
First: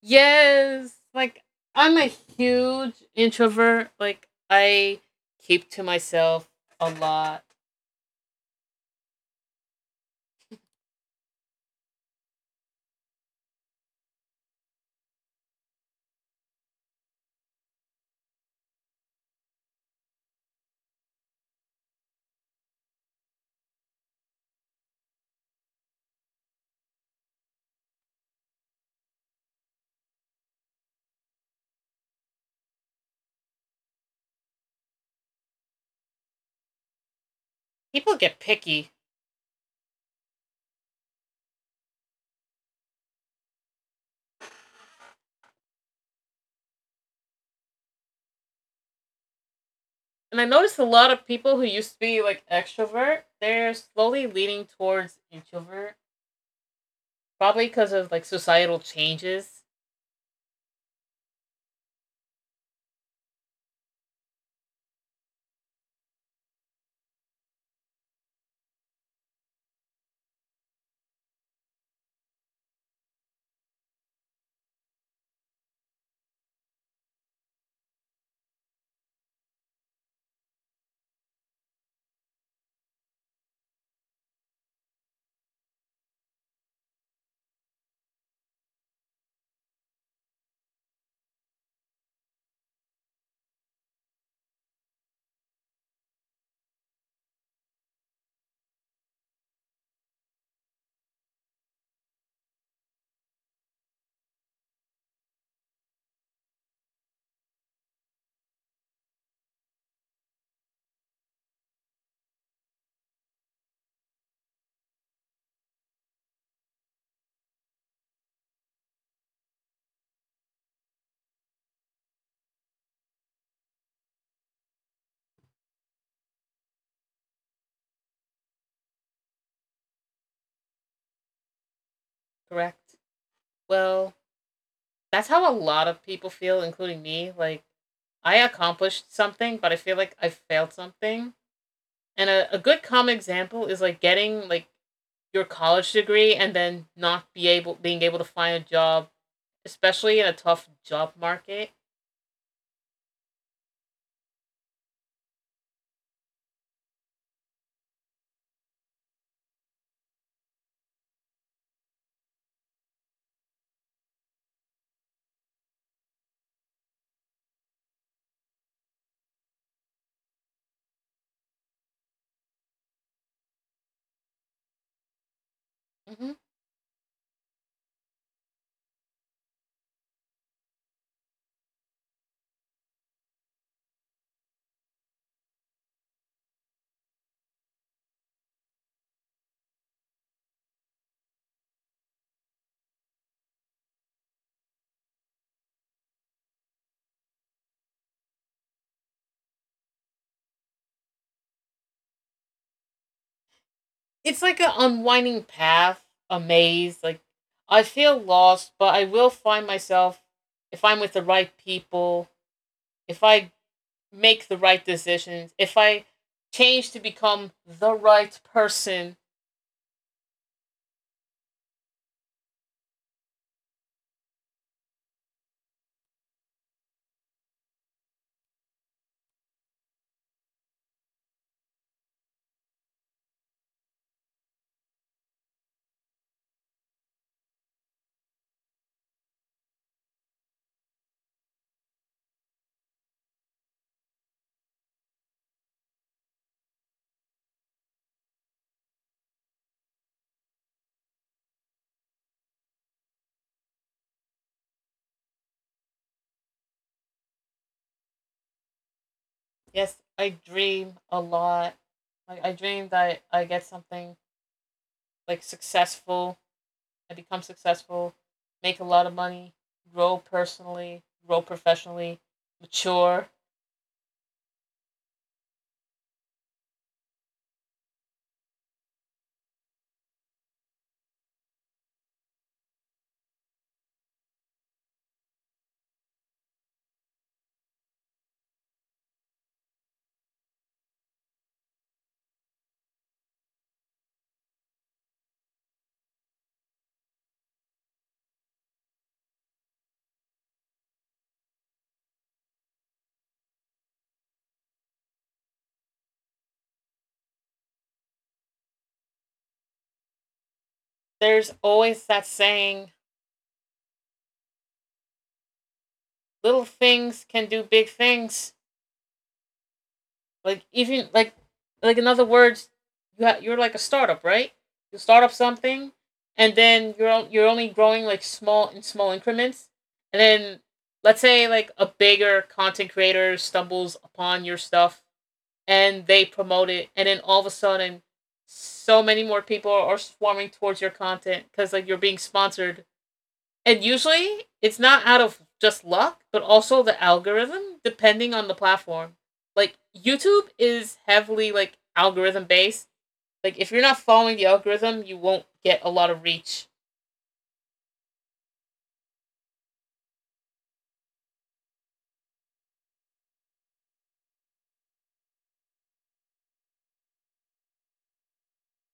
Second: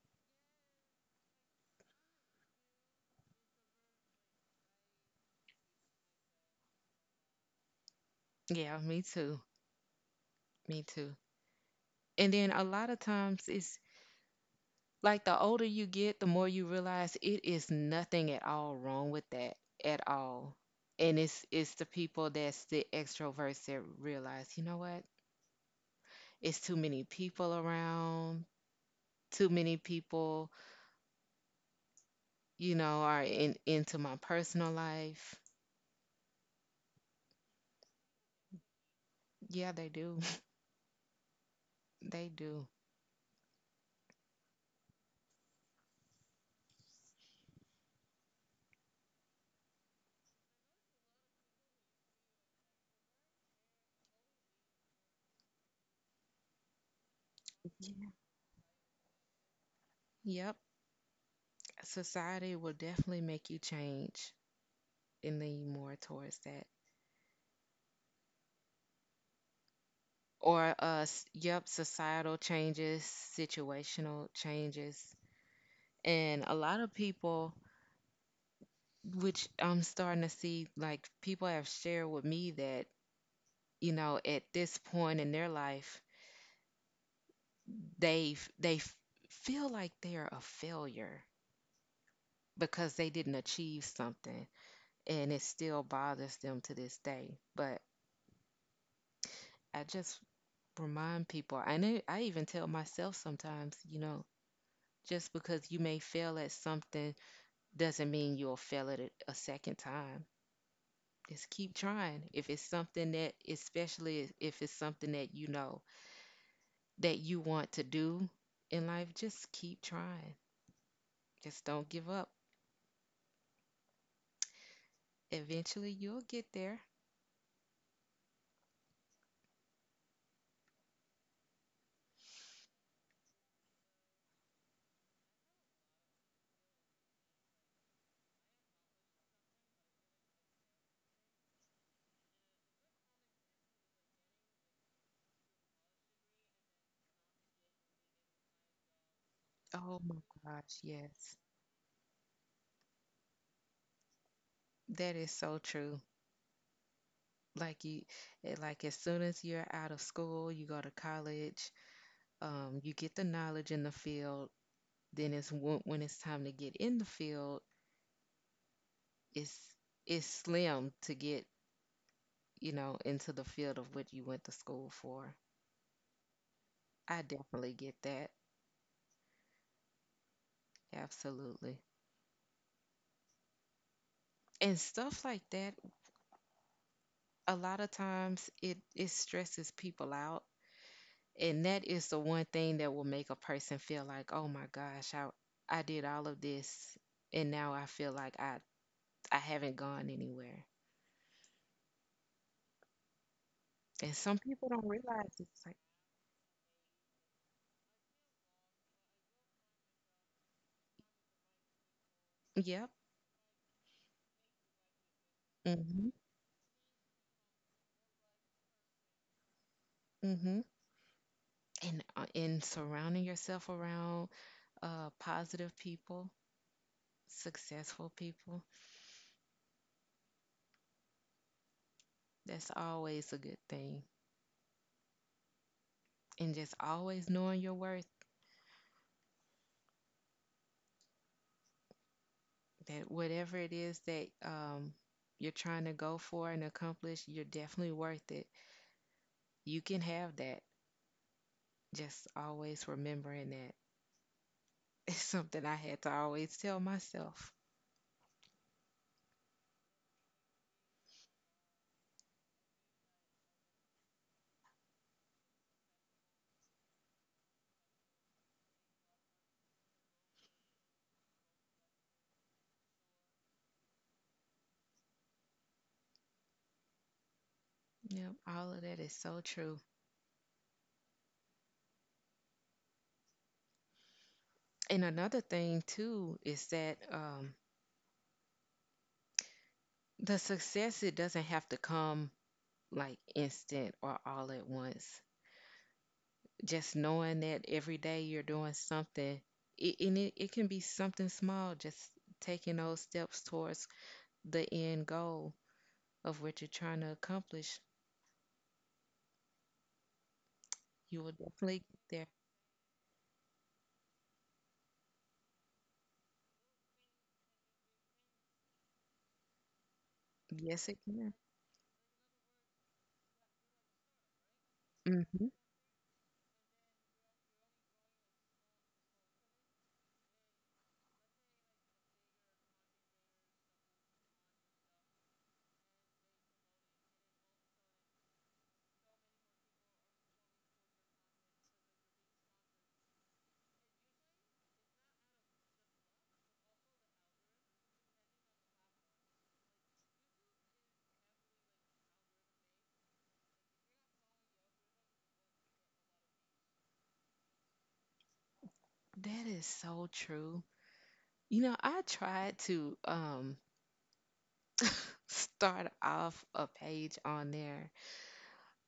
Yes, like I'm a huge introvert. Like I keep to myself a lot.
Yeah, me too. Me too. And then a lot of times it's like the older you get, the more you realize it is nothing at all wrong with that at all. And it's the people that's the extroverts that realize, you know what? It's too many people around. Too many people, you know, are in into my personal life.
People get picky.
Yeah, they do. They do.
And I noticed a lot of people who used to be like extrovert, they're slowly leaning towards introvert, probably because of
Yeah.
like societal changes,
Yep. Society will definitely make you change and lean more towards that. Or, yep, societal changes, situational changes. And a lot of people, which I'm starting to see, like people have shared with me that, you know, at this point in their life, they've they f- feel like they're a failure because they didn't achieve something, and it still bothers them to this day. But I just remind people, and it, I even tell myself sometimes, you know, just because you may fail at something doesn't mean you'll fail at it a second time. Just keep trying, if it's something that, especially if it's something that you know that you want to do in life, just keep trying, just don't give up, eventually you'll get there.
correct? Well, that's how a lot of people feel, including me. Like I accomplished something, but I feel like I failed something. And a good common example is like getting like your college degree and then not be able being able to find a job,
Oh
especially in
my
a tough
gosh,
job
yes,
market.
that is so true. like you like as soon as you're out of school you go to college, you get the knowledge in the field, then it's when it's time to get in the field, it's it's slim to get, you know, into the field of what you went to school for.
Hmm.
I definitely get that, absolutely, and stuff like that. A lot of times it it stresses people out, and that is the one thing that will make a person feel like, oh my gosh, I did all of this and now I feel like I haven't gone anywhere. And some
It's like
people
an
don't realize
unwinding
it's like.
path, a maze. Like I feel lost, but I will find myself if I'm with the right people,
Yep.
if I make the right decisions, if I
Mm-hmm.
change to become the right person.
Mm-hmm. And in surrounding yourself around positive people, successful people, that's always a good thing. And just always knowing your worth, that whatever it is that you're trying to go for and accomplish, you're definitely worth it. You can have that. Just always remembering that. It's something I had to always tell myself.
Yes, I dream a lot. Like I dream that I get something like successful, I become successful, make a lot of money, grow personally, grow professionally, mature.
Yep, all of that is so true. And another thing too is that the success, it doesn't have to come like instant or all at once. Just knowing that every day you're doing something, it can be something small, just taking those steps towards the end goal of what you're trying to accomplish. You will
There's
definitely get
always that
there.
saying, little things can do big things. Like
Yes, it
even
can.
like in other words, you're like a startup, right? You start up
Hmm.
something and then you're only growing like small in small increments. And then let's say like a bigger content creator stumbles upon your stuff and they promote it, and then all of a sudden so many more people are swarming towards your content because like you're being sponsored, and usually it's not out of just luck but also the algorithm depending on the platform. Like YouTube is heavily like algorithm based. Like if you're not following the algorithm, you won't get a lot of reach.
That is so true. You know, I tried to start off a page on there,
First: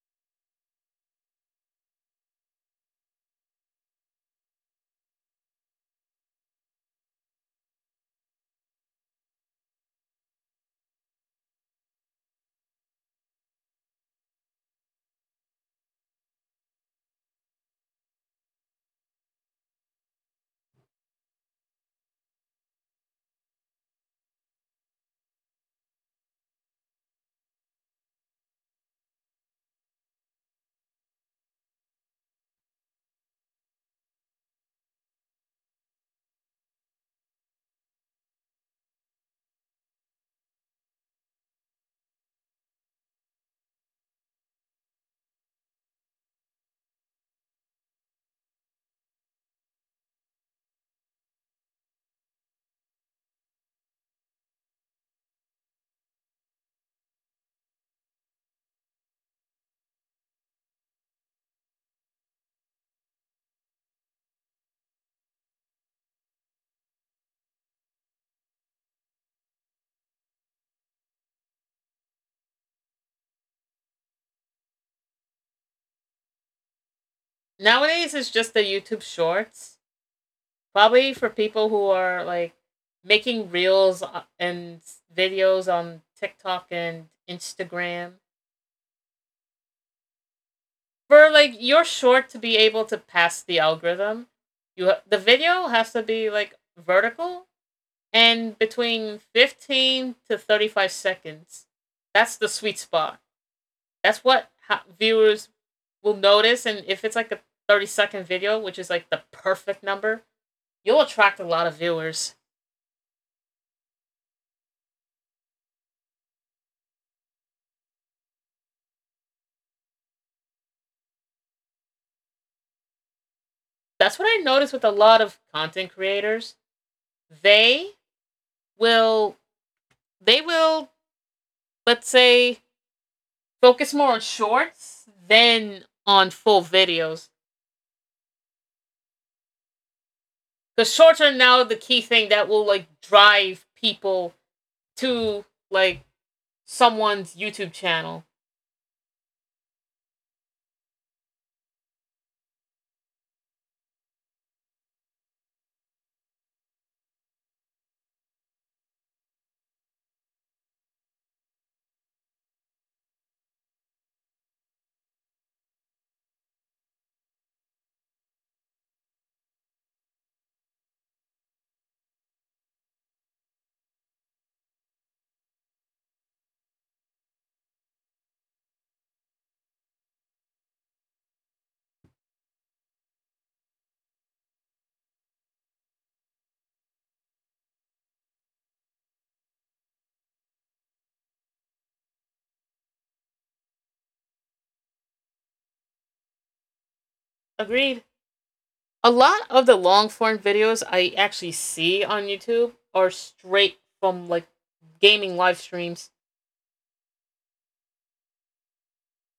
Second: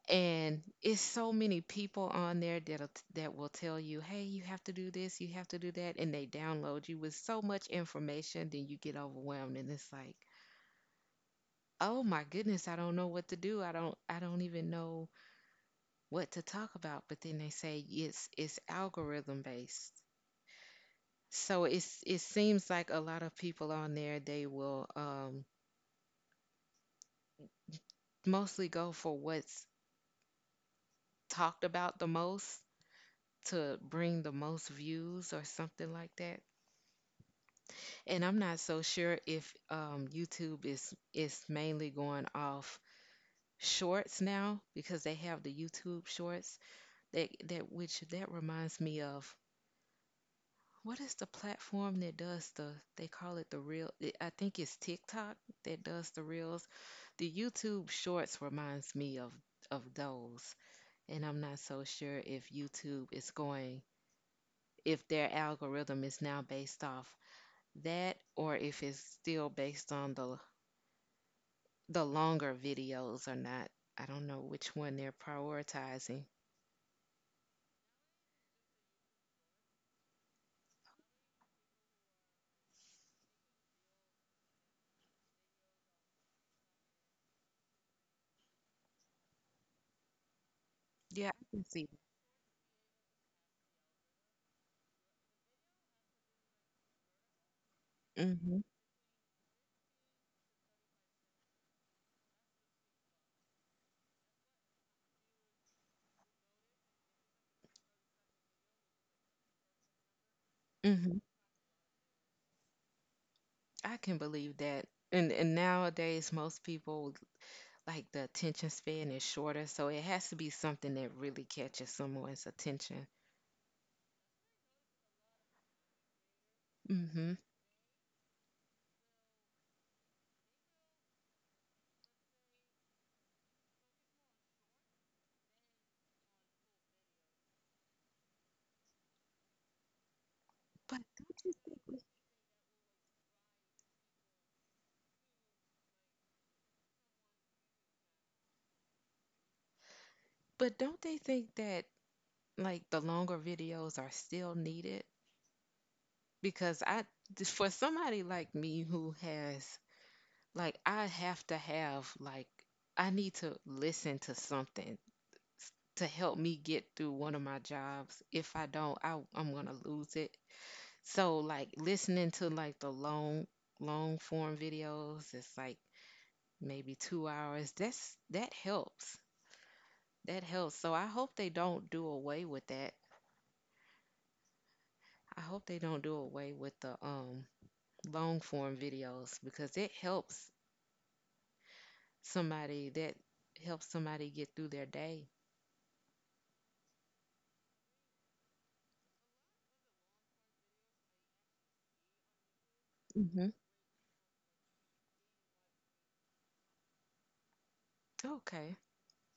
and it's so many people on there that that will tell you, "Hey, you have to do this, you have to do that," and they download you with so much information, then you get overwhelmed, and it's like, "Oh my goodness, I don't know what to do. I don't even know what to talk about." But then they say it's algorithm based, so it's it seems like a lot of people on there they will mostly go for what's talked about the most to bring the most views or something like that. And I'm not so sure if YouTube is mainly going off shorts now because they have the YouTube shorts that reminds me of what is the platform that does the, they call it the real, I think it's TikTok that does the reels. The YouTube shorts reminds me of those, and I'm not so sure if YouTube is going if their algorithm is now based off that or if it's still based on the longer videos are not. I don't know which one they're prioritizing.
Nowadays it's just the YouTube shorts, probably for people who are like making reels and videos on TikTok and Instagram.
Yeah,
For
I
like
can
your
see.
short to be able to pass the algorithm, the video has to be like vertical and
Mhm.
between 15 to 35 seconds. That's the sweet spot. That's what viewers will notice, and if it's like a 30-second video, which is like the perfect number, you'll
Mhm.
attract a lot of viewers.
I can believe that. And nowadays, most people, like, the attention span is shorter, so it has to be something that really catches someone's attention.
That's what I noticed with a lot of content creators.
Mhm.
They will they will let's say focus more on shorts than on full videos. Because
But
shorts are
don't
now
you,
the key thing that will like drive people to like someone's YouTube channel.
but don't they think that, like, the longer videos are still needed? Because I, for somebody like me who has, like, I have to have, like, I need to listen to something, s- to help me get through one of my jobs. If I don't, I'm gonna lose it. So, like, listening to, like, the long form videos, it's like maybe 2 hours. That helps. That helps. So I hope they don't do away with that. I hope they don't do away with the long form videos because it somebody that helps somebody get through their day.
Agreed. A lot of the long form videos I actually see on YouTube are straight from like gaming live streams.
Okay.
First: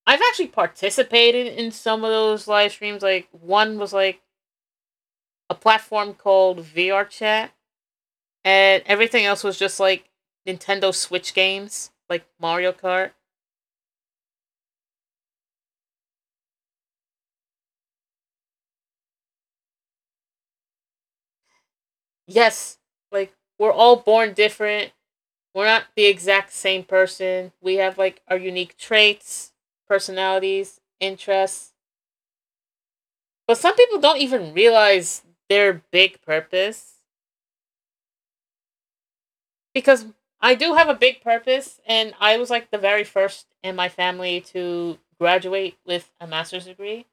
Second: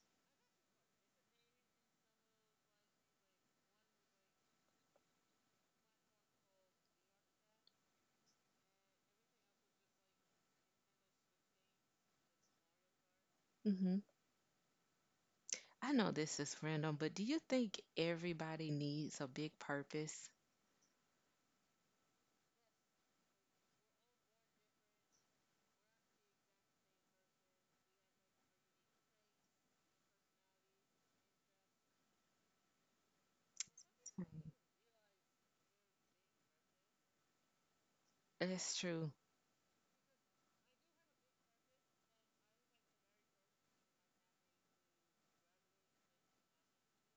I've actually participated in some of those live streams. Like one was like a platform called VR Chat, and everything else was just like Nintendo Switch games, like Mario Kart.
Hmm. I know this is random, but do you think everybody needs a big purpose?
Yes, like we're all born different. We're not the exact same person. We have like our unique traits, personalities, interests. But some people don't
Mm.
even realize their big purpose,
That's true.
because I do have a big purpose, and I was like the very first in my family to graduate with a master's degree,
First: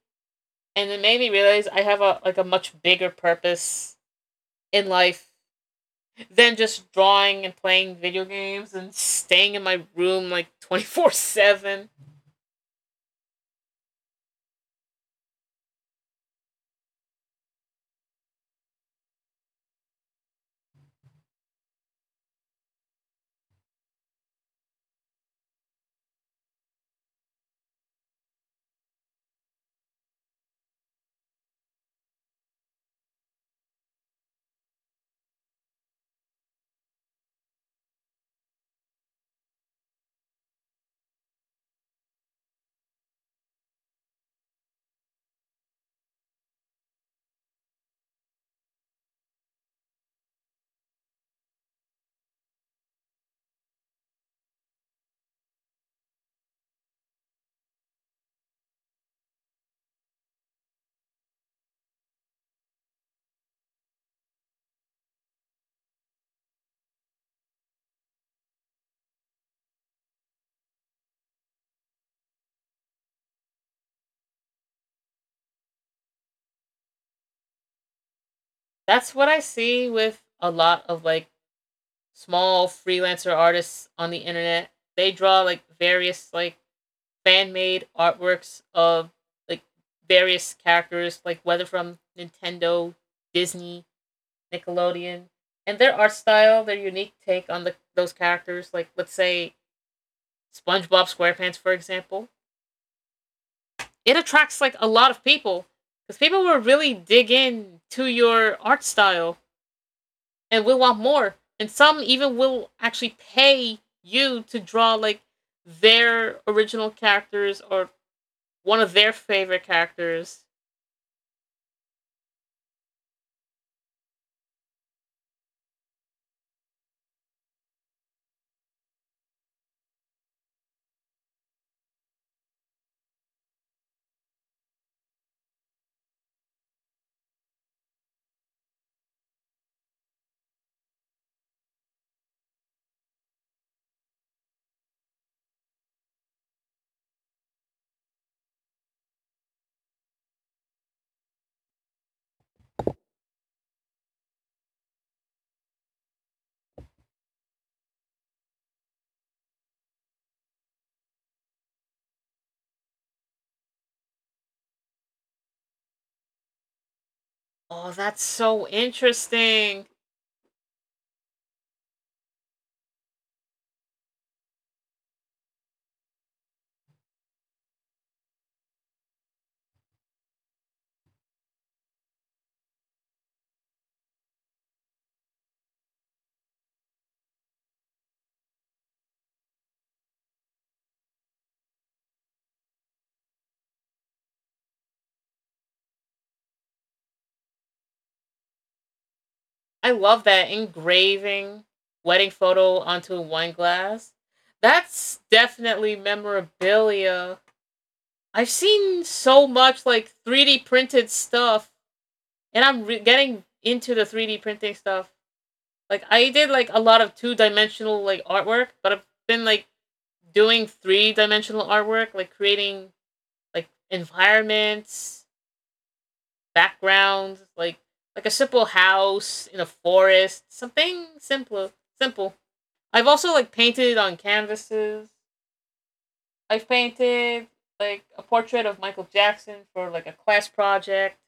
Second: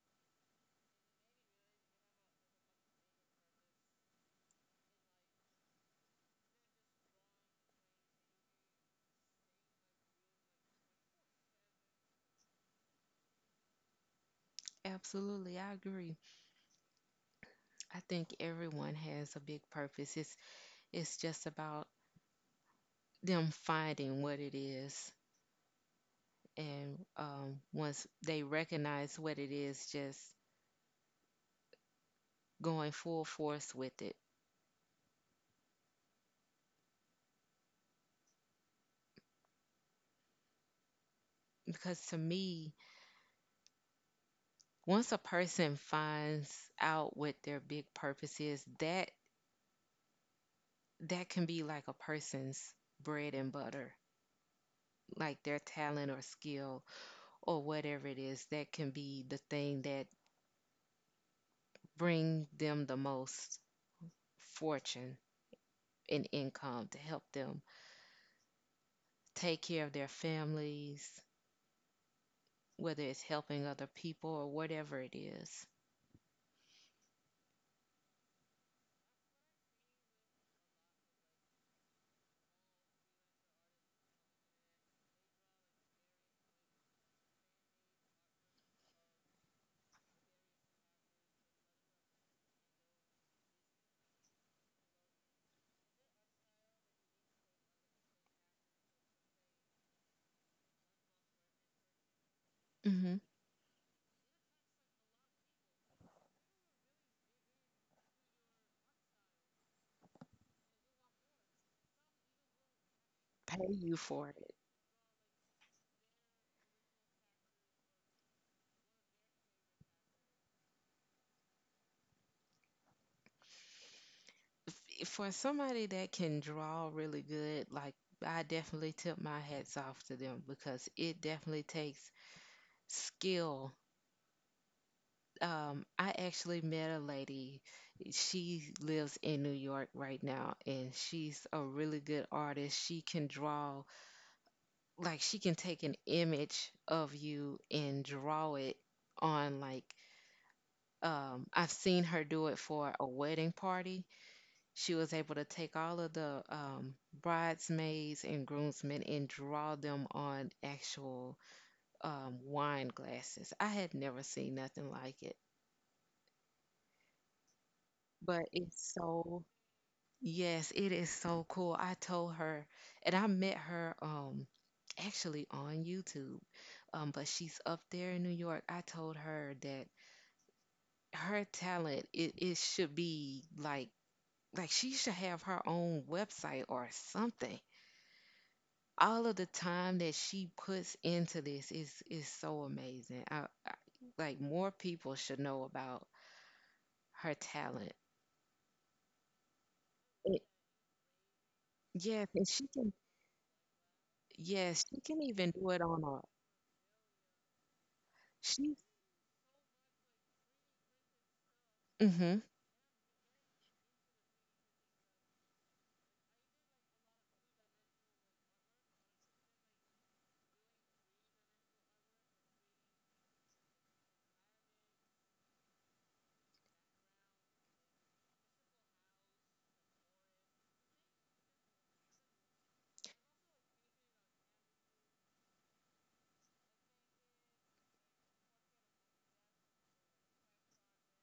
and it made me realize I have a like a much bigger purpose in life than just drawing and playing video games and staying in my room like 24/7.
Absolutely, I agree. I think everyone has a big purpose. It's just about them finding what it is, and once they recognize what it is, just going full force with it. Because to me, once a person finds out what their big purpose is, that can be like a person's bread and butter, like their talent or skill or whatever it is, that can be the thing that bring them the most fortune and income to help them take care of their families, whether it's helping other people or whatever it is.
That's what I see with a lot of like small freelancer artists on the internet. They draw like various like fan made artworks of like various characters, like whether from Nintendo, Disney, Nickelodeon, and their art style, their unique take on the those characters. Like let's say SpongeBob SquarePants, for example,
Mm-hmm.
it attracts like a lot of people because people will really dig in to your art style and will want more. And some even will actually
Pay
pay
you for
you
it.
to draw like their original characters or one of their favorite characters.
For somebody that can draw really good, like, I definitely tip my hats off to them because it definitely takes skill, I actually met a lady. She lives in New York right now, and she's a really good artist. She can draw, like, she can take an image of you and draw it, on, like, I've seen her do it for a wedding party. She was able to take all of the bridesmaids and groomsmen and draw them on actual wine glasses. I had never seen nothing like it,
Oh, that's
but
so
it's so.
interesting.
Yes, it is so cool. I told her, and I met her actually on YouTube. But she's up there in New York. I told her that her talent, it should be like she should have her own website or something. All of the time that she puts into this is so amazing. I like more people should know about her talent.
I love
It,
that engraving
yes,
wedding
and she
photo
can,
onto a wine glass.
yes, she
That's
can even do it
definitely
on a.
memorabilia. I've
She.
seen so much like 3D printed stuff,
Mhm.
and getting into the 3D printing stuff. Like I did like a lot of two-dimensional like artwork, but I've been like doing three-dimensional artwork, like creating like environments backgrounds, like a simple house in a forest, something simple, simple. I've also like painted on canvases. I've painted like a portrait of Michael Jackson for like a class project.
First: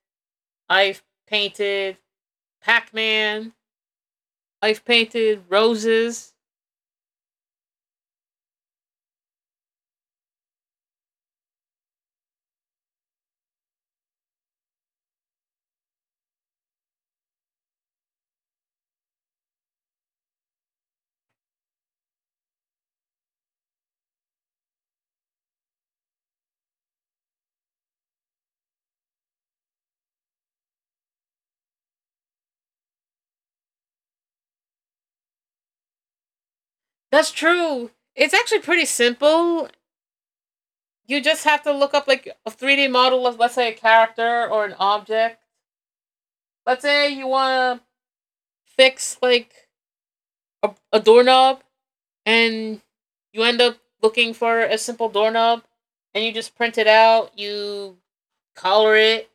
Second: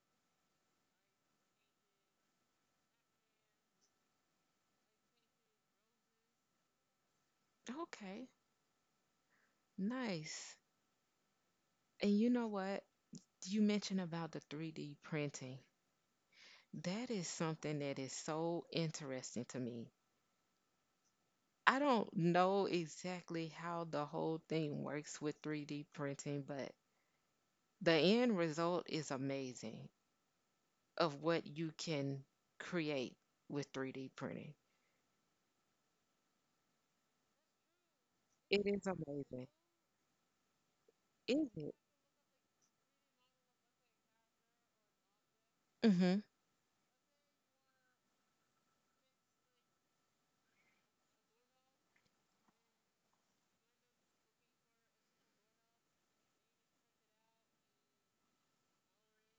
I've painted Pac-Man. I've painted roses.
Okay, nice. And you know what? You mentioned about the 3D printing. That is something that is so interesting to me. I don't know exactly how the whole thing works with 3D printing, but the end result is amazing of what you can create with 3D printing.
That's true. It's
It
actually
is
pretty
amazing.
simple. You just
Is
have
it?
to look up like a 3D model of let's say a character or an object.
Mm-hmm.
Let's say you want to fix like a doorknob, and you end up looking for a simple doorknob, and you just print it out, you color it.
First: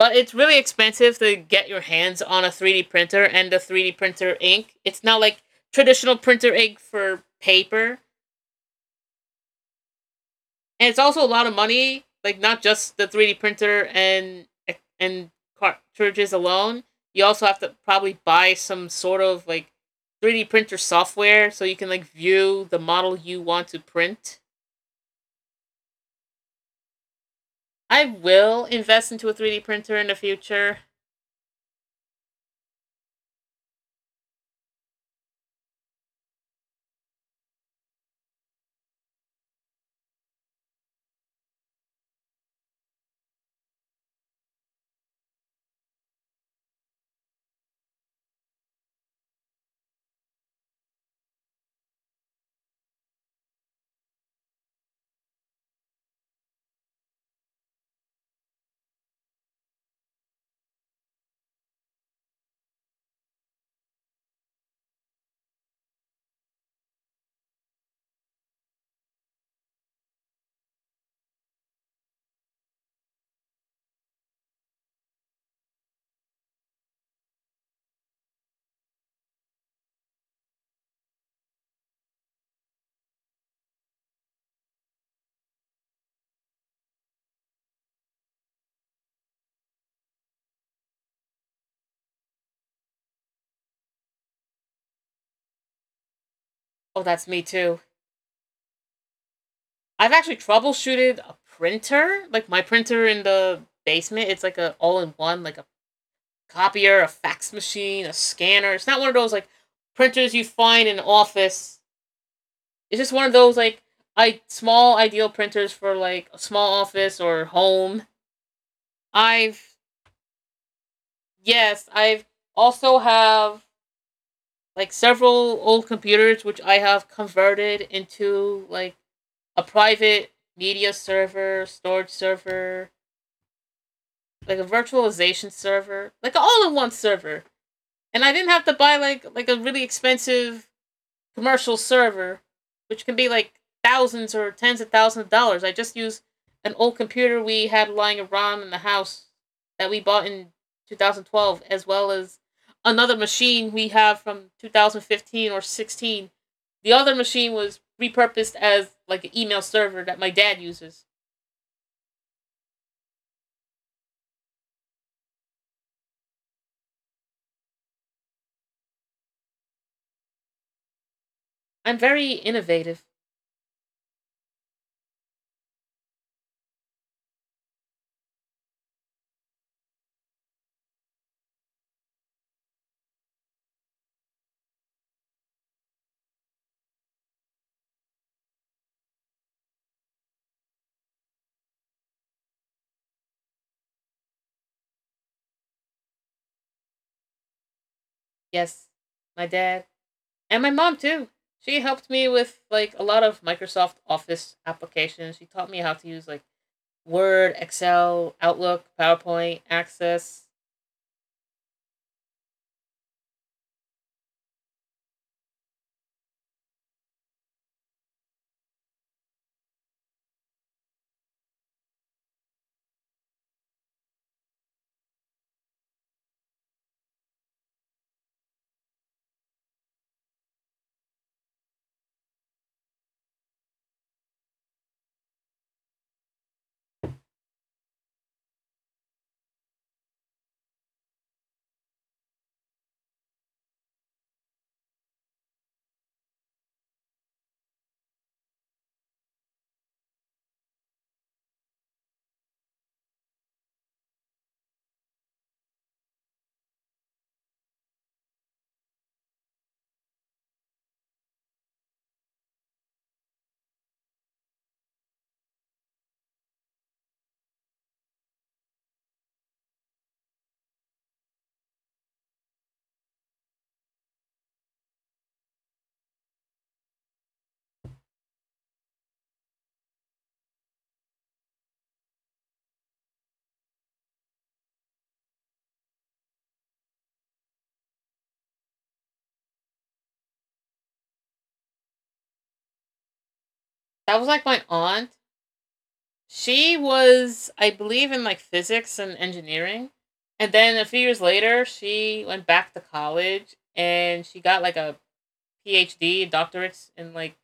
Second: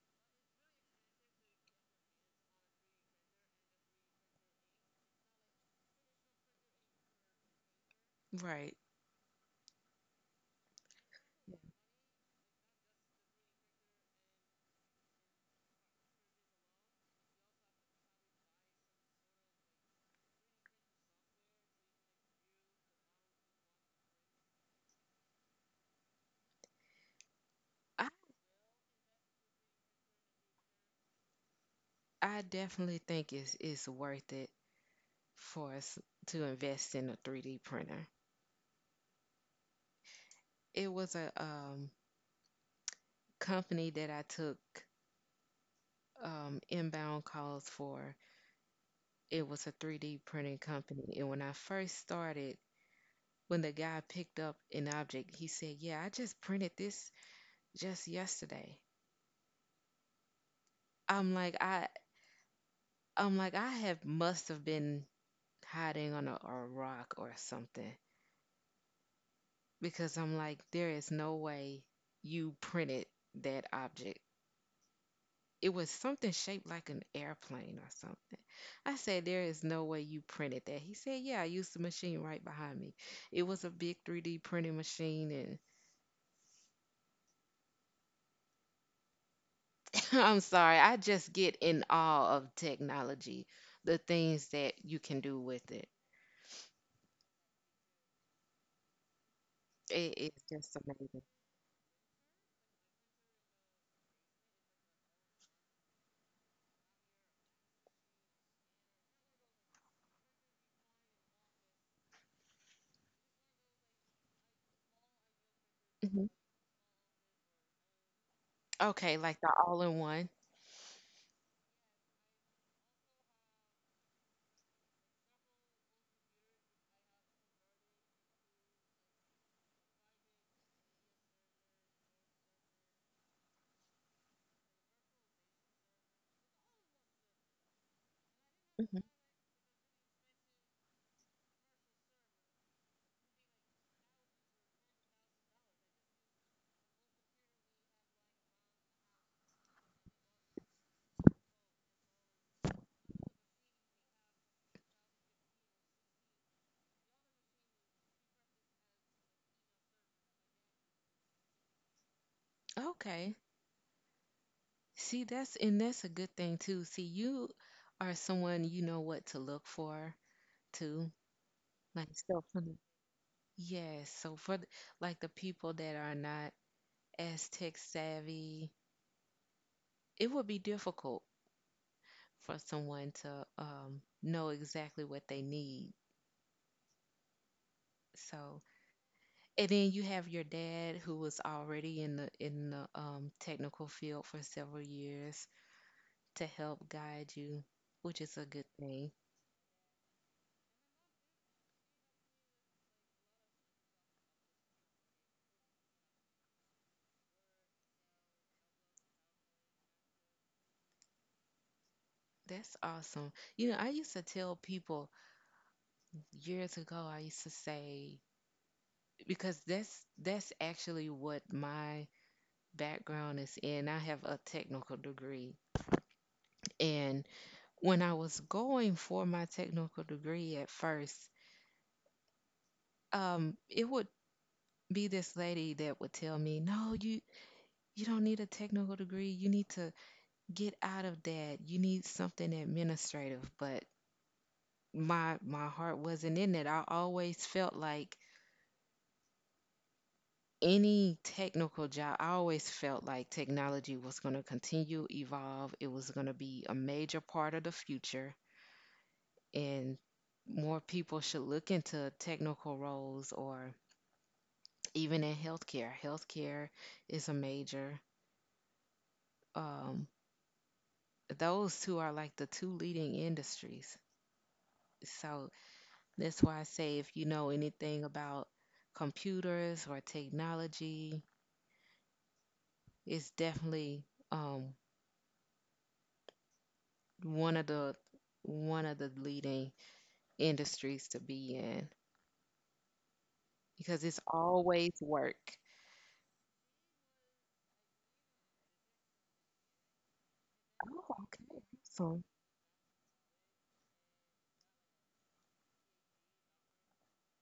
But it's really expensive to get your hands on a 3D printer and the 3D printer ink. It's not like traditional printer ink for paper.
Right.
And it's also a lot of money, like not just the 3D printer and cartridges alone. You also have to probably buy some sort of like 3D printer software so you can like view the model you want to print. I
I
will invest into a 3D printer in the future.
I definitely think it's worth it for us to invest in a 3D printer. It was a company that I took inbound calls for. It was a 3D printing company. And when I first started, when the guy picked up an object, he said, "Yeah, I just printed this just yesterday." I'm like, I'm like, I have must have been hiding on a rock or something because I'm like, there is no way you printed that object. It was something shaped like an airplane or something. I said, "There is no way you printed that." He said, "Yeah, I used the machine right behind me." It was a big 3D printing machine. And I'm sorry, I just get in awe of technology, the things that you can do with it.
Oh, that's me too.
it
I've
it's
actually
just amazing.
troubleshooted a printer, like my printer in the basement. It's like a all-in-one, like a copier, a fax machine, a scanner. It's not one of those like printers you find in an office. It's just one of those like I small ideal printers for
Hmm.
like a small office or home.
Okay, like the
I've
all in one.
yes, I've also have like several old computers which I have converted into like a private media server, storage server, like a virtualization server, like an all-in-one server. And I didn't have to
Hmm.
buy like a really expensive commercial server, which can be like thousands or tens of thousands of dollars. I just used an old computer we had lying around in the house that we bought in 2012, as well as another machine we have from 2015 or 16. The other machine was repurposed as like an email server that my dad uses.
Okay. See, that's and that's a good thing too. See, you are someone, you know what to look for too.
I'm
Like
very
stuff.
innovative.
Yes, so for like the people that are not as tech savvy, it would be difficult for someone to know exactly what they need. So, and then you have your dad who was already in the technical field for several years to help guide you, which is a good
Yes,
thing.
my dad and my mom too. She helped me with like a lot of Microsoft Office applications. She taught me how to use like Word, Excel, Outlook, PowerPoint, Access.
That's awesome. You know, I used to tell people years ago, I used to say, because that's actually what my background is in. I have a technical degree. And when I was going for my technical degree at first, it would be this lady that would tell me, "No, you don't need a technical degree. You need to get out of that. You need something administrative." But my heart wasn't in it. I always felt like any technical job, I always felt like technology was going to continue evolve. It was going to be a major part of the future, and more people should look into technical roles or even in healthcare. Healthcare is a major. Um, those two are like the two leading industries. So that's why I say, if you know anything about computers or technology, it's definitely um, one of the one of the leading industries to be in because
That
it's
was like my
always
aunt.
work.
She was, I believe, in like physics and engineering. And then a few
Oh,
years
okay.
later,
So,
she went back to college and she got like a PhD, doctorate in like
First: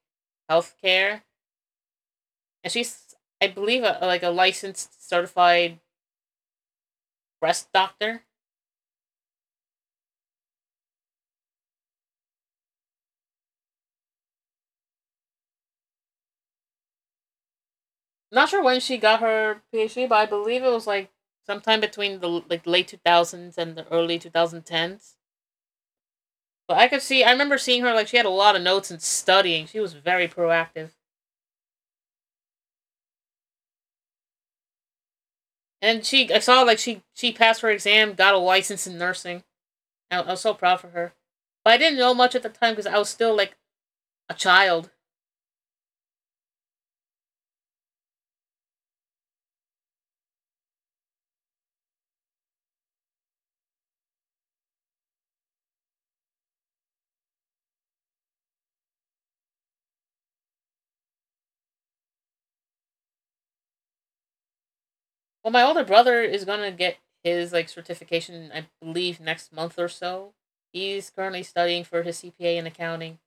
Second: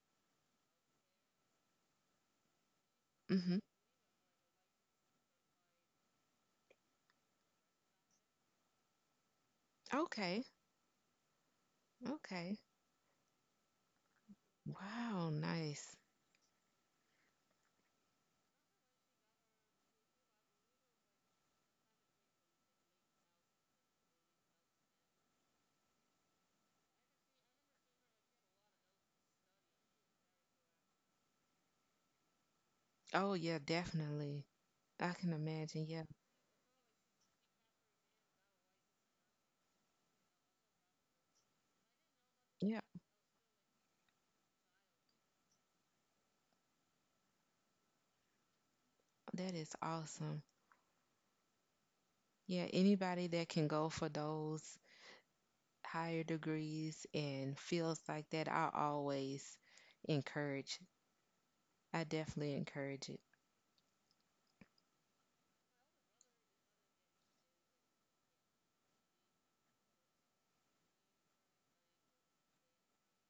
healthcare. And she's, I
hmm,
believe, a, like a licensed, certified breast doctor.
okay, okay. Wow, nice.
Not sure when she got her PhD, but I believe it was like sometime between the like late 2000s and the early 2010s. But I could see I remember seeing her like she had a lot of notes and studying. She was very proactive.
Oh, yeah, definitely. I can imagine. Yeah.
And she I saw like she passed her exam, got a license in nursing. I was so proud for her. But I didn't know much at the time
Yeah,
because I was still like a child.
that is awesome. Yeah, anybody that can go for those higher degrees and fields like that, I always encourage. I definitely encourage it.
Well, my older brother is going to get his like certification I believe next month or so. He's currently studying for his CPA in accounting.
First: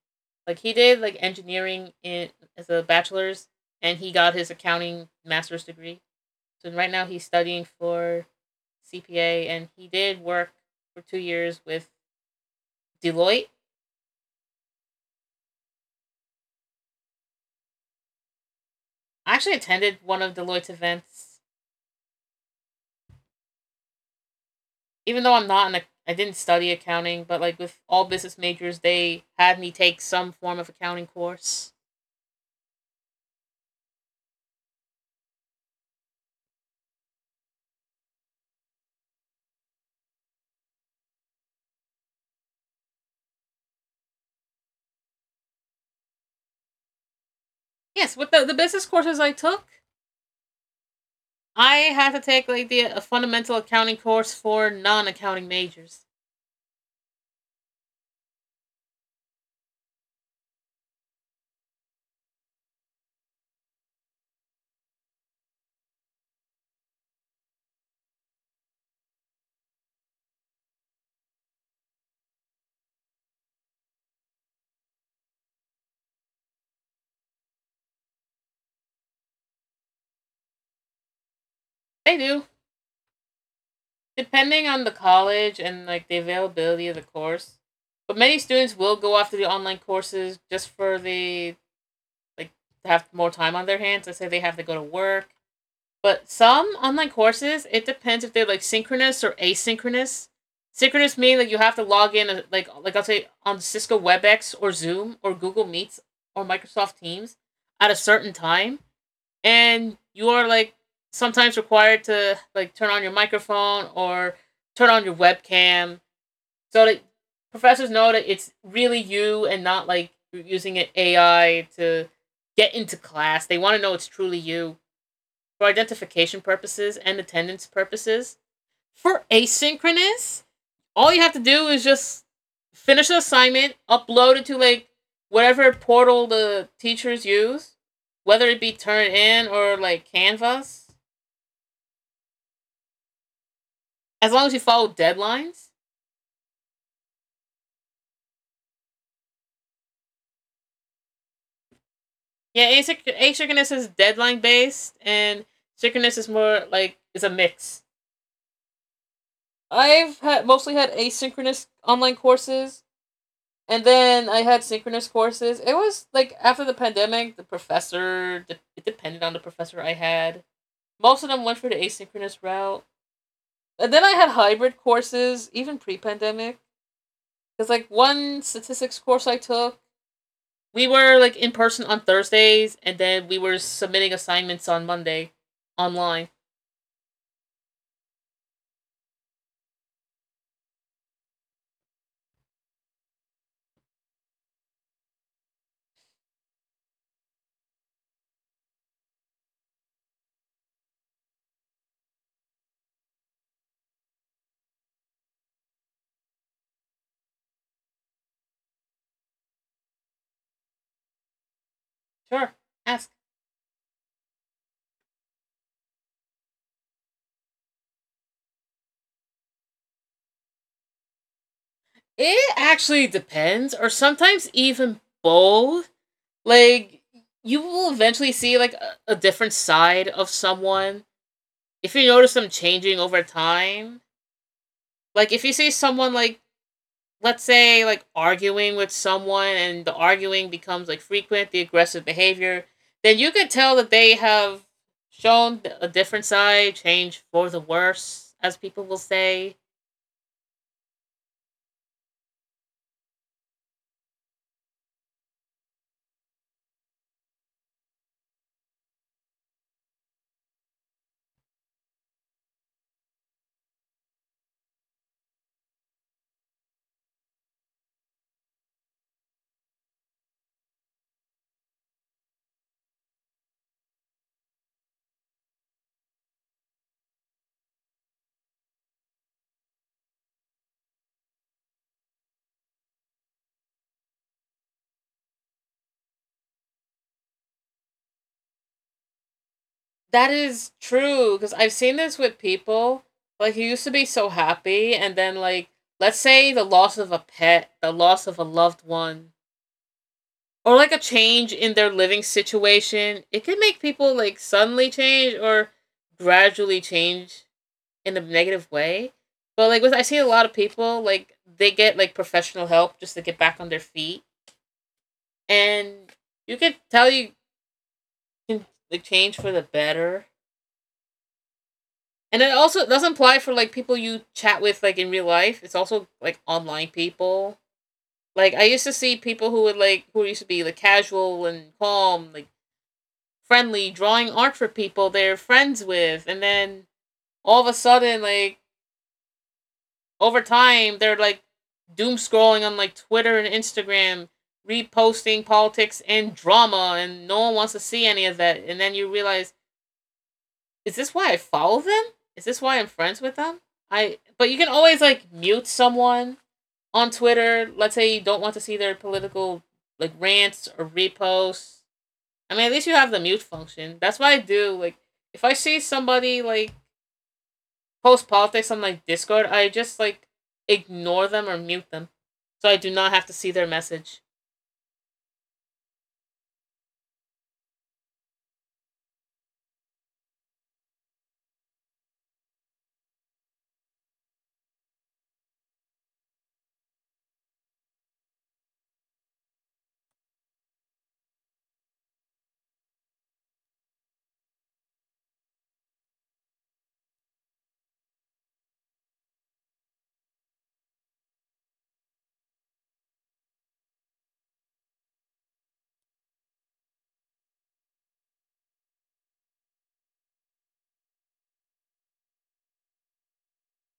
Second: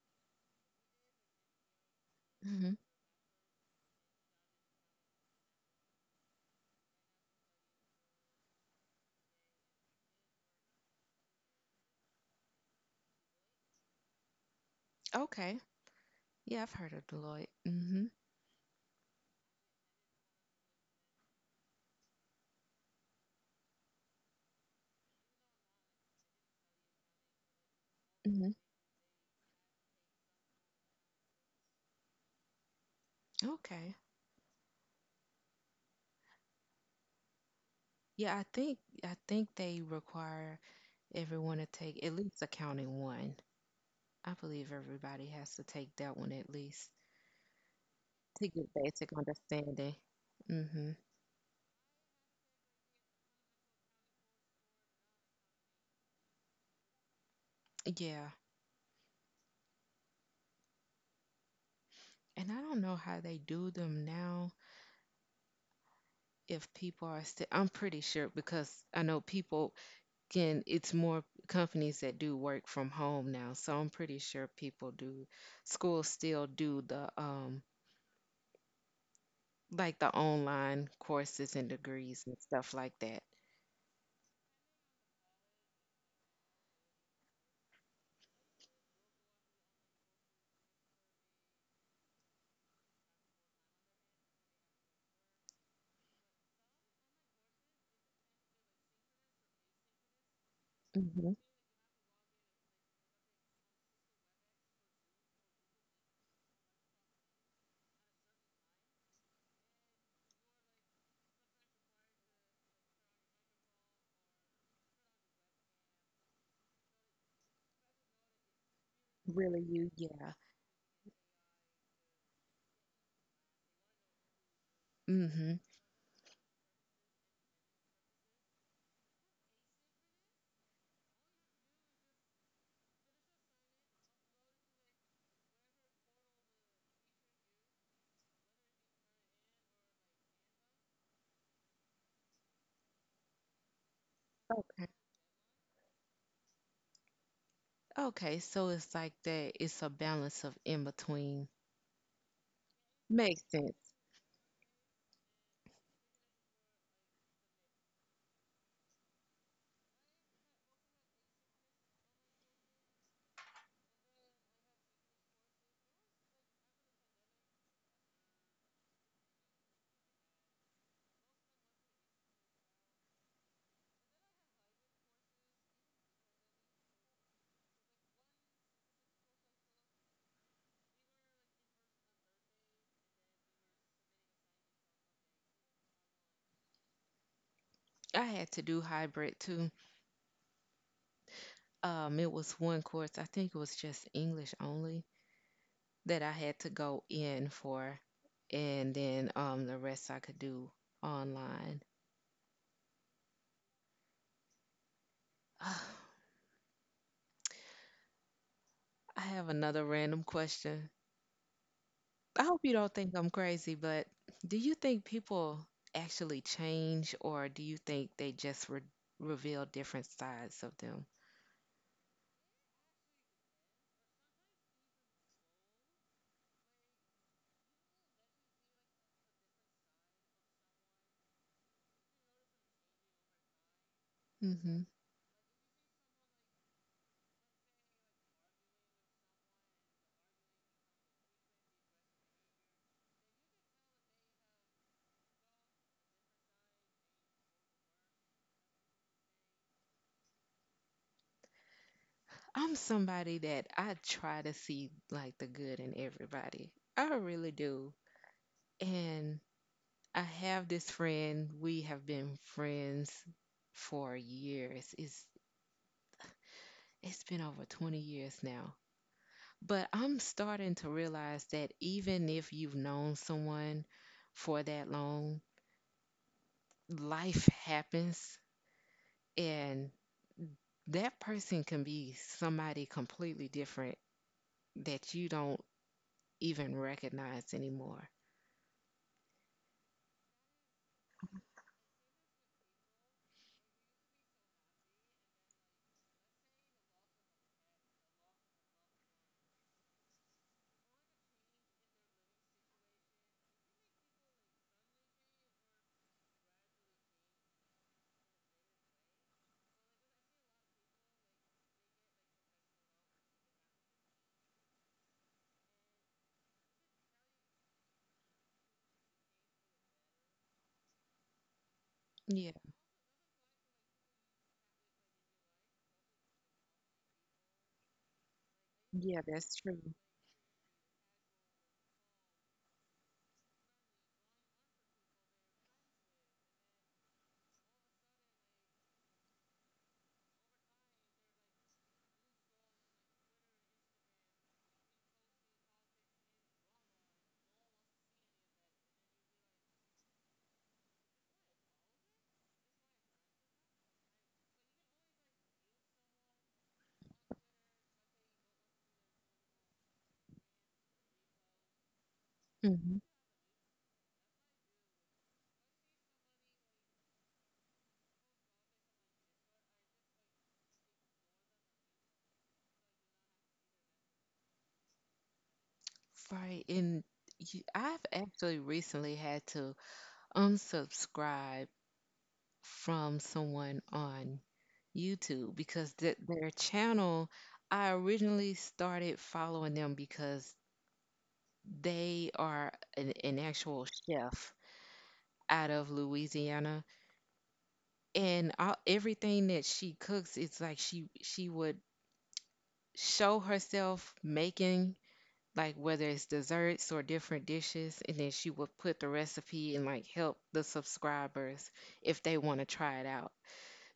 Like he did like engineering in as
Hmm.
a bachelor's, and he got his accounting master's degree. So right now he's studying for CPA, and he did work for 2 years with Deloitte.
Okay. Yeah, I've heard of Deloitte. Hmm.
I actually attended one of Deloitte's events, even though I'm not I didn't study accounting, but like with all business
Hmm.
majors, they had me take some form of accounting course.
Okay. Yeah, I think they require everyone to take at least accounting one. I believe everybody has to take that one at least.
Yes, with the,
To
the
get
business
basic
courses I took,
understanding. Hmm.
I had to take like the a fundamental accounting course for non accounting majors.
Yeah. And I don't know how they do them now, if people are still, I'm pretty sure because I know people can, it's more companies that do work from home now. So I'm pretty sure people do, schools still do the, like, the online courses and
They
degrees and
do
stuff like that.
depending on the college and like the availability of the course. But many students will go after the online courses just for the like to have more time on their hands. I say they have to go to work. But some online courses, it depends if they're like synchronous or asynchronous. Synchronous
Hmm.
meaning like you have to log in like I'll say on Cisco WebEx or Zoom or Google Meets or Microsoft Teams at a certain time and you are like sometimes required to like turn on your microphone or turn on your webcam so that professors know that it's really you
Really,
and not
you,
like
yeah.
you're using an AI to get into class. They want to know it's truly you
Hmm.
for identification purposes and attendance purposes. For asynchronous, all you have to do is just finish the assignment, upload it to like whatever portal the teachers use, whether it be Turnitin or like Canvas. As long as you follow deadlines.
Okay, so it's like that, it's a balance of in between.
Yeah,
Makes
asynchronous is
sense.
deadline based, and synchronous is more like it's a mix. I've had mostly had asynchronous online courses, and then I had synchronous courses. It was like after the pandemic, the professor it depended on the professor I had. Most of them went for the asynchronous route. And then I had hybrid courses, even pre pandemic. Because, like, one statistics course I took, we were, like, in person on Thursdays, and then we were submitting assignments on Monday online.
I had to do hybrid too. It was one course, I think it was just English only, that I had to go in for, and then the rest I could do online. I have another random question. I
Sure,
hope you don't
ask.
think I'm crazy, but do you think people actually change, or do you think they just reveal different sides of them?
It actually depends, or sometimes even both. Like, you will eventually see, like, a different side of someone if you notice them changing over time.
Mm-hmm.
Like, if you see someone, like, let's say like arguing with someone and the arguing becomes like frequent, the aggressive behavior, then you could tell that they have shown a different side, change for the worse, as people will say.
I'm somebody that I try to see, like, the good in everybody. I really do. And I have this friend. We have been friends for years. It's been over 20 years now. But I'm starting to realize that even if you've known someone for that long, life happens, and that person can be somebody completely different that you don't even recognize anymore.
That is true because I've seen this with people. Like, he used to be so happy, and then, like, let's say the loss of a pet, the loss of a loved one, or like a change in their living situation, it can make people like suddenly change or gradually change in a negative way. But like with I see a lot of people like they get like professional help just to get back on their feet, and you could tell you can like change for the better. And it also doesn't apply for like people you chat with like in real life. It's also like online people. Like I used to see
Yeah,
people
that's true.
who used to be like casual and calm, like friendly, drawing art for people they're friends with, and then all of a sudden like over time they're like doom scrolling on like Twitter and Instagram, reposting politics and drama, and no one wants to see any of that. And then you realize, is this why I follow them? Is this why I'm friends with them? I But you can always like mute someone on Twitter. Let's say you don't want to see their political like rants or reposts. I mean, at least you
Hmm.
have the mute function. That's what I do. Like if I see somebody like post politics on like Discord, I just like ignore them or mute them, so I do not have to see their message.
Right, and you, I've actually recently had to unsubscribe from someone on YouTube because th their channel, I originally started following them because they are an actual chef out of Louisiana, and all, everything that she cooks, it's like she would show herself making, like, whether it's desserts or different dishes, and then she would put the recipe and, like, help the subscribers if they want to try it out.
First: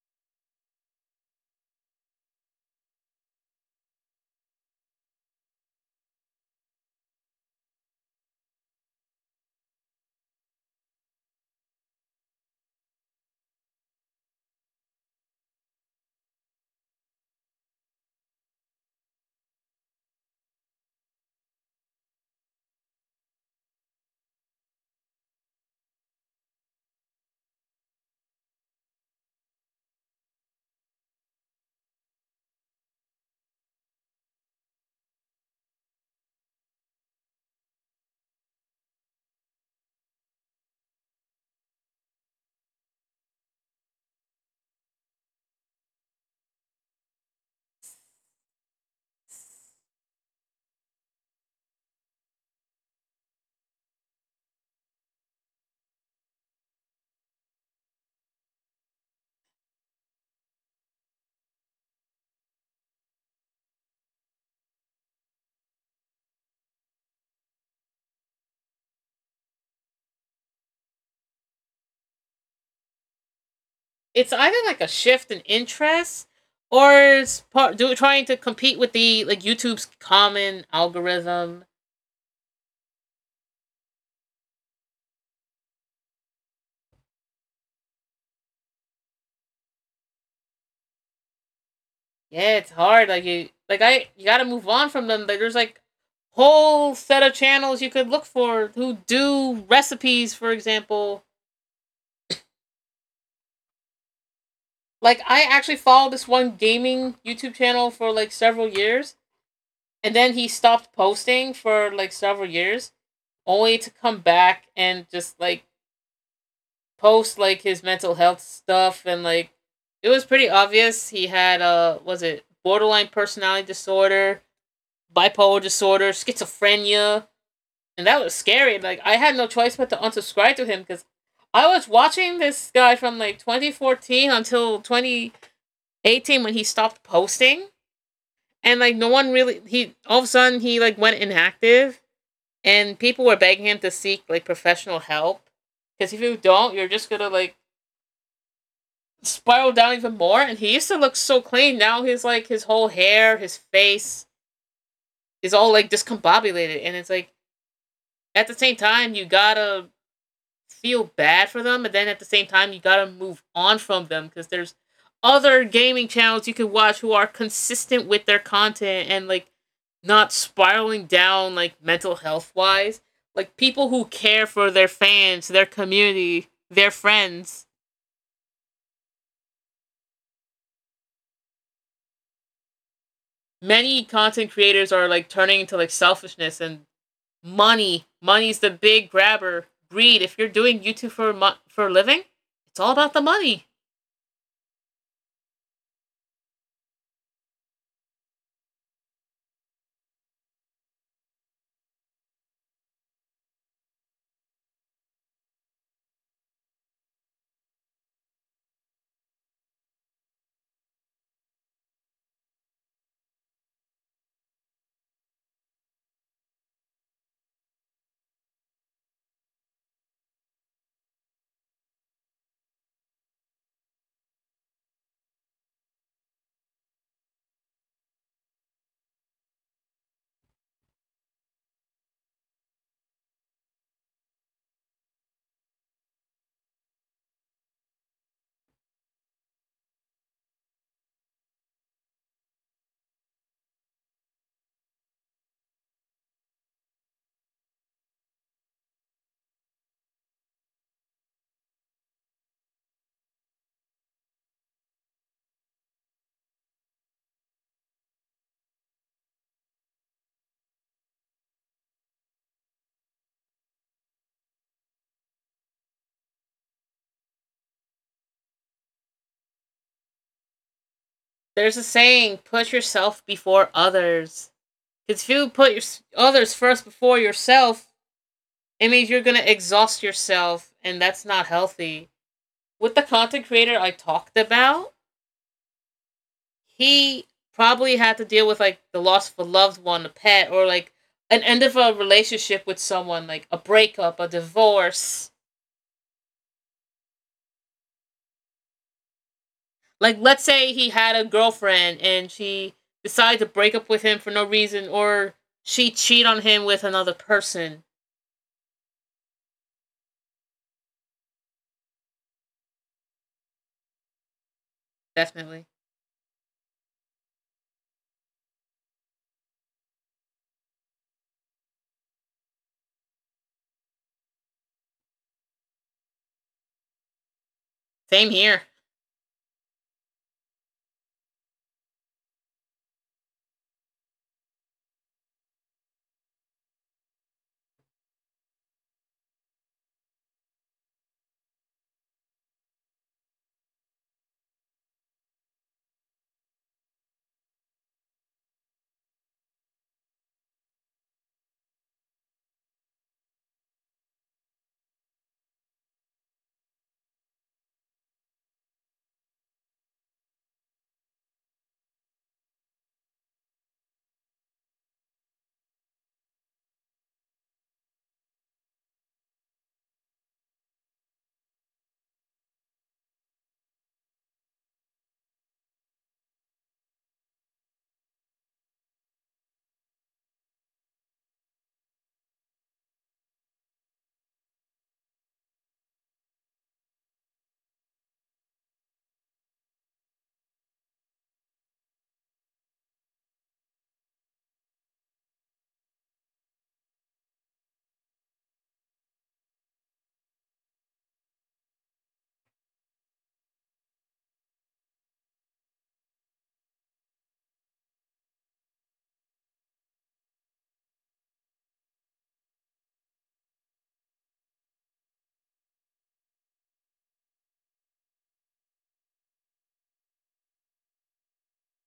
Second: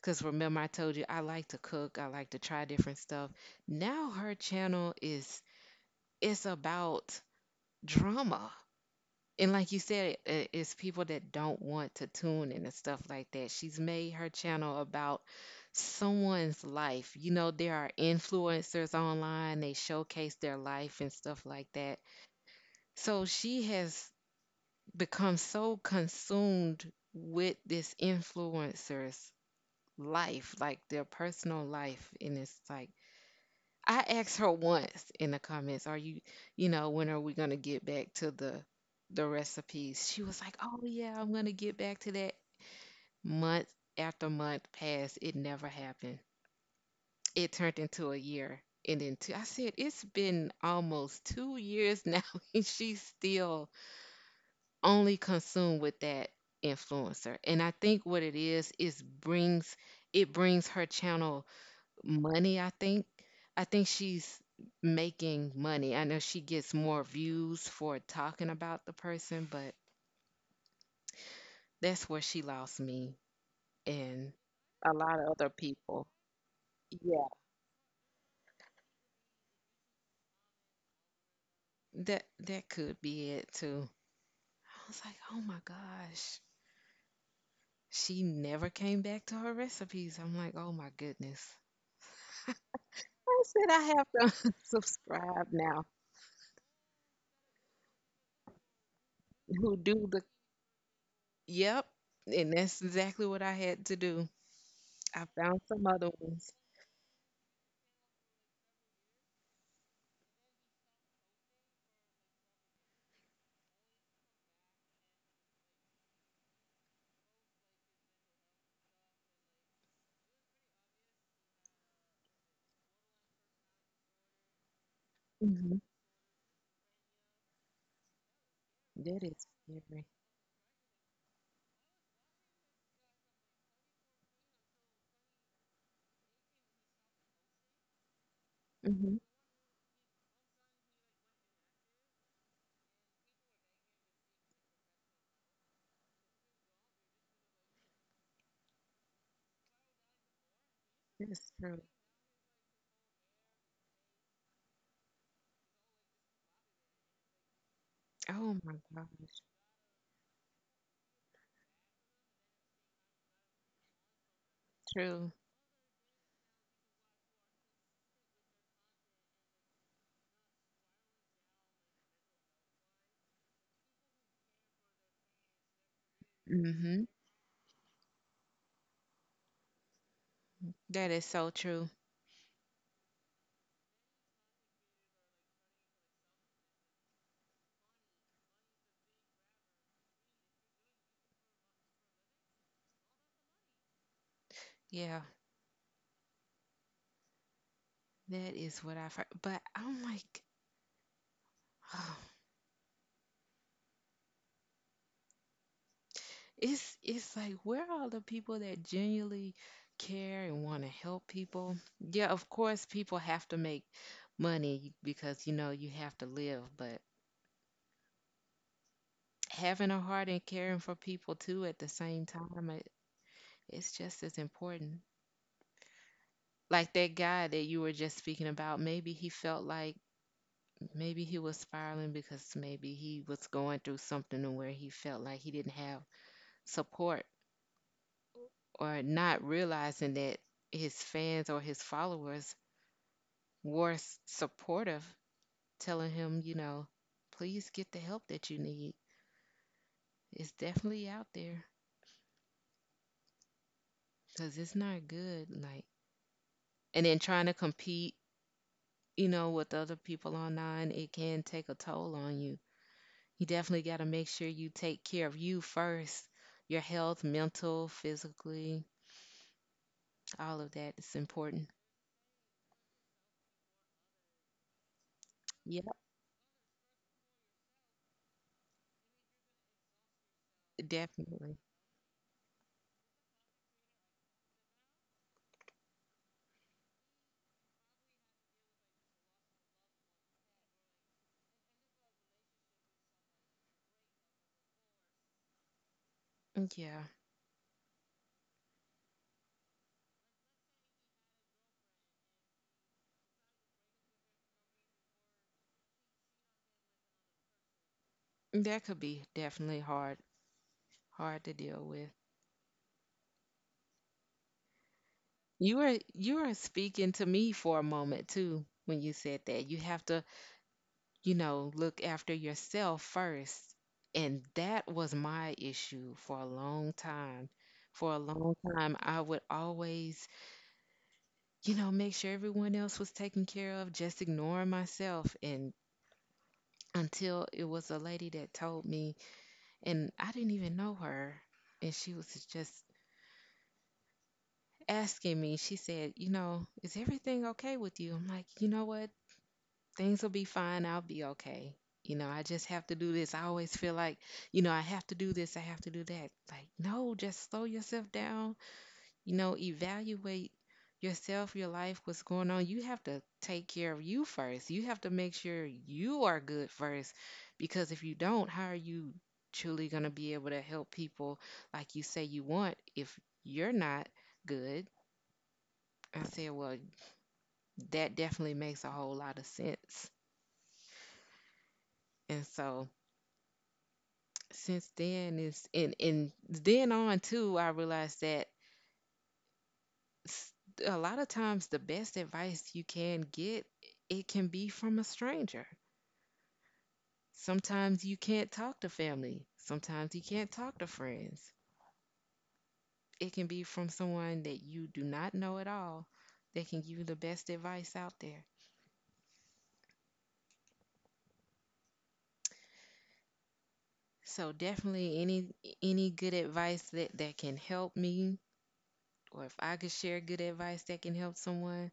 Because remember, I told you I like to cook, I like to try different stuff. Now her channel, is it's about drama. And, like you said, it's people that don't want to tune in and stuff like that. She's made her channel about someone's life. You know, there are influencers online, they showcase their life and stuff like that, so she has become so consumed with this influencer's life, like their personal life. And it's like, I asked her once in the comments, "Are you, when are we going to get back to the recipes?" She was like, "Oh, yeah, I'm going to get back to that." Month after month passed, it never happened. It turned into a year. And then two, I said, it's been almost 2 years now, and she's still only consume with that influencer. And I think what it is brings her channel money, I think. I think she's making money. I know she gets more views for talking about the person, but that's where she lost me
It's
and
either like a
a lot
shift
of
in
other people.
interest or
Yeah.
trying to compete with the like YouTube's common algorithm.
That could be it too. I was like, "Oh my gosh." She never came back to her recipes. I'm like, "Oh my goodness."
Yeah, it's hard.
I said I have
You gotta
to
move on from them. Like
subscribe
there's like
now.
whole set of channels you could look for who do
Who do the
recipes, for example.
yep? And that's exactly what I had to do.
Like
I
I
found
actually
some
followed
other
this
ones.
one gaming YouTube channel for like several years and then he stopped posting for like several years, only to come back and just like post like his mental health stuff, and like it was pretty obvious he had was it borderline personality disorder, bipolar
Hmm
disorder, schizophrenia, and that was scary. Like I
That
had no
is
choice but to
scary.
unsubscribe to him because I was watching this guy from like 2014 until 2018 when he stopped posting, and like no
Mm-hmm.
one really he all of a sudden he like went inactive, and people were begging him to seek like professional help because if you don't, you're just gonna like spiral down even more. And he used to look so
That's
clean.
true.
Now his whole hair, his face is all like discombobulated, and it's like at the
Oh
same
my gosh,
time you gotta feel bad for them, and then at the same time you gotta move on from them because there's
true.
other gaming channels you can watch who are consistent with their content and like not spiraling down like mental health wise. Like people who care for their fans, their community, their
Mm-hmm.
friends.
That is so true.
Many content creators are like turning into like selfishness and money. Money's the big grabber. Greed. If you're doing YouTube for for a living, it's all about the money.
Yeah, that is what I've heard. But I'm like, it's like where are the people that genuinely care and want to help people, yeah, of course people have to make money because, you know, you have to live, but having a heart and caring for people too at the same time, it's just as important. Like that guy that you were just speaking about, maybe he felt like maybe he was spiraling because maybe he was going through something to where he felt like he didn't have support or not realizing that his fans or his followers were supportive, telling him, you know, please get the help that you need. It's definitely out there because it's not good. Like, and then trying to compete, you know, with other people online, it can take a toll on you. You definitely got to make sure you take care of you first. Your health, mental, physically, all of that is important.
There's a saying: put yourself before others. Because if you put
Yeah,
your others first before yourself, it means you're gonna exhaust yourself, and that's not
definitely.
healthy. With the content creator I talked about, he probably had to deal with like the loss of a loved one, a pet, or like an end of a relationship with someone, like a breakup, a divorce.
Yeah,
Like, let's say he had a girlfriend and she decided to break up with him for no reason, or she cheated on him with another person.
that could be definitely hard, hard to deal with.
Definitely.
You were speaking to me for a moment too when you said that. You have to, you know, look after yourself first. And that was my issue for a long time. For a
Same
long
here.
time, I would always, you know, make sure everyone else was taken care of, just ignoring myself. And until it was a lady that told me, and I didn't even know her, and she was just asking me, she said, "You know, is everything okay with you?" I'm like, "You know what? Things will be fine. I'll be okay. You know, I just have to do this. I always feel like, you know, I have to do this. I have to do that." Like, no, just slow yourself down. You know, evaluate yourself, your life, what's going on. You have to take care of you first. You have to make sure you are good first. Because if you don't, how are you truly going to be able to help people like you say you want if you're not good? I said, well, that definitely makes a whole lot of sense. And so, since then is and then on too, I realized that s- a lot of times the best advice you can get, it can be from a stranger. Sometimes you can't talk to family, sometimes you can't talk to friends. It can be from someone that you do not know at all that can give you the best advice out there. So definitely any good advice that can help me, or if I could share good advice that can help someone,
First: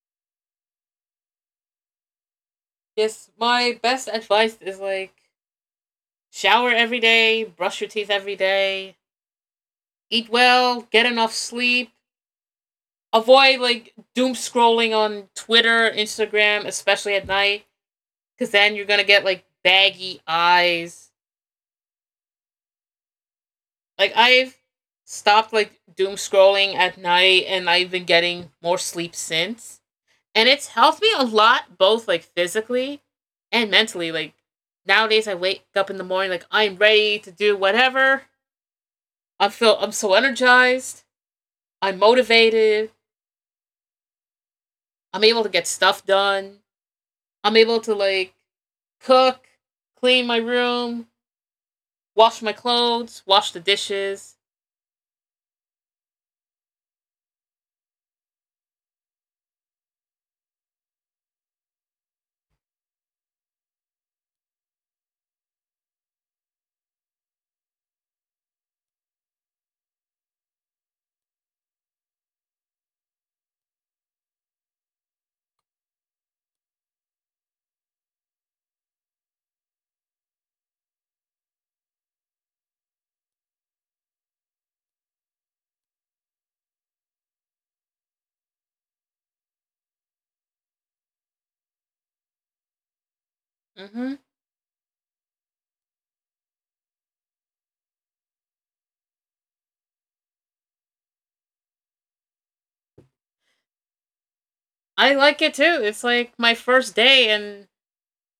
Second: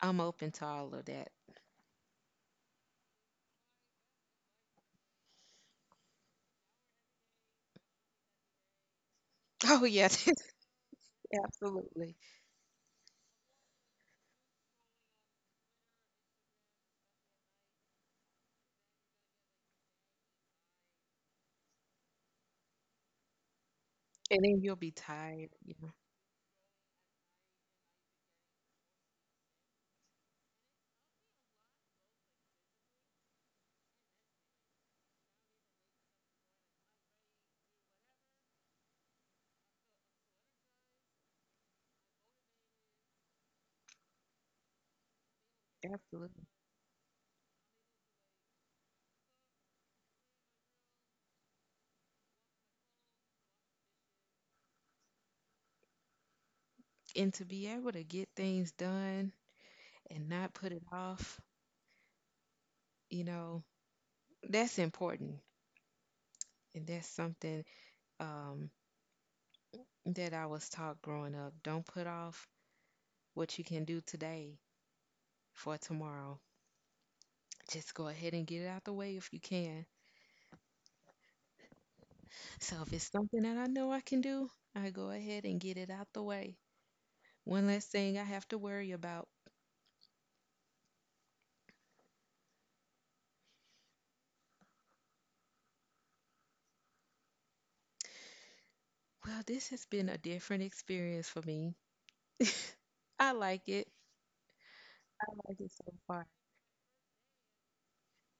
I'm open to all of that.
Yes, my best advice is like shower every day, brush your teeth every day,
Oh yeah,
eat well, get enough sleep,
absolutely.
avoid like doom scrolling on Twitter, Instagram, especially at night, because then you're gonna get like baggy eyes. Like
And
I've
then you'll be tired.
stopped like
Yeah,
doom scrolling at night, and I've been getting more sleep since, and it's helped me a lot, both like physically and mentally. Like nowadays, I wake up in the morning like I'm ready to do whatever. I feel I'm so energized. I'm motivated. I'm able to get stuff
absolutely.
done. I'm able to like cook, clean my room, wash my clothes, wash the dishes.
And to be able to get things done and not put it off, you know, that's important. And that's something um, that I was taught growing up. Don't put off what you can do today for tomorrow. Just go ahead and get it out the way if you can. So if it's something that I know I can do, I go ahead and get it out the way. One less thing I have to worry about.
Hmm.
Well, this has been a different experience for me. I like it.
I
I
like it
like it
too.
so
It's
far.
like my first day, and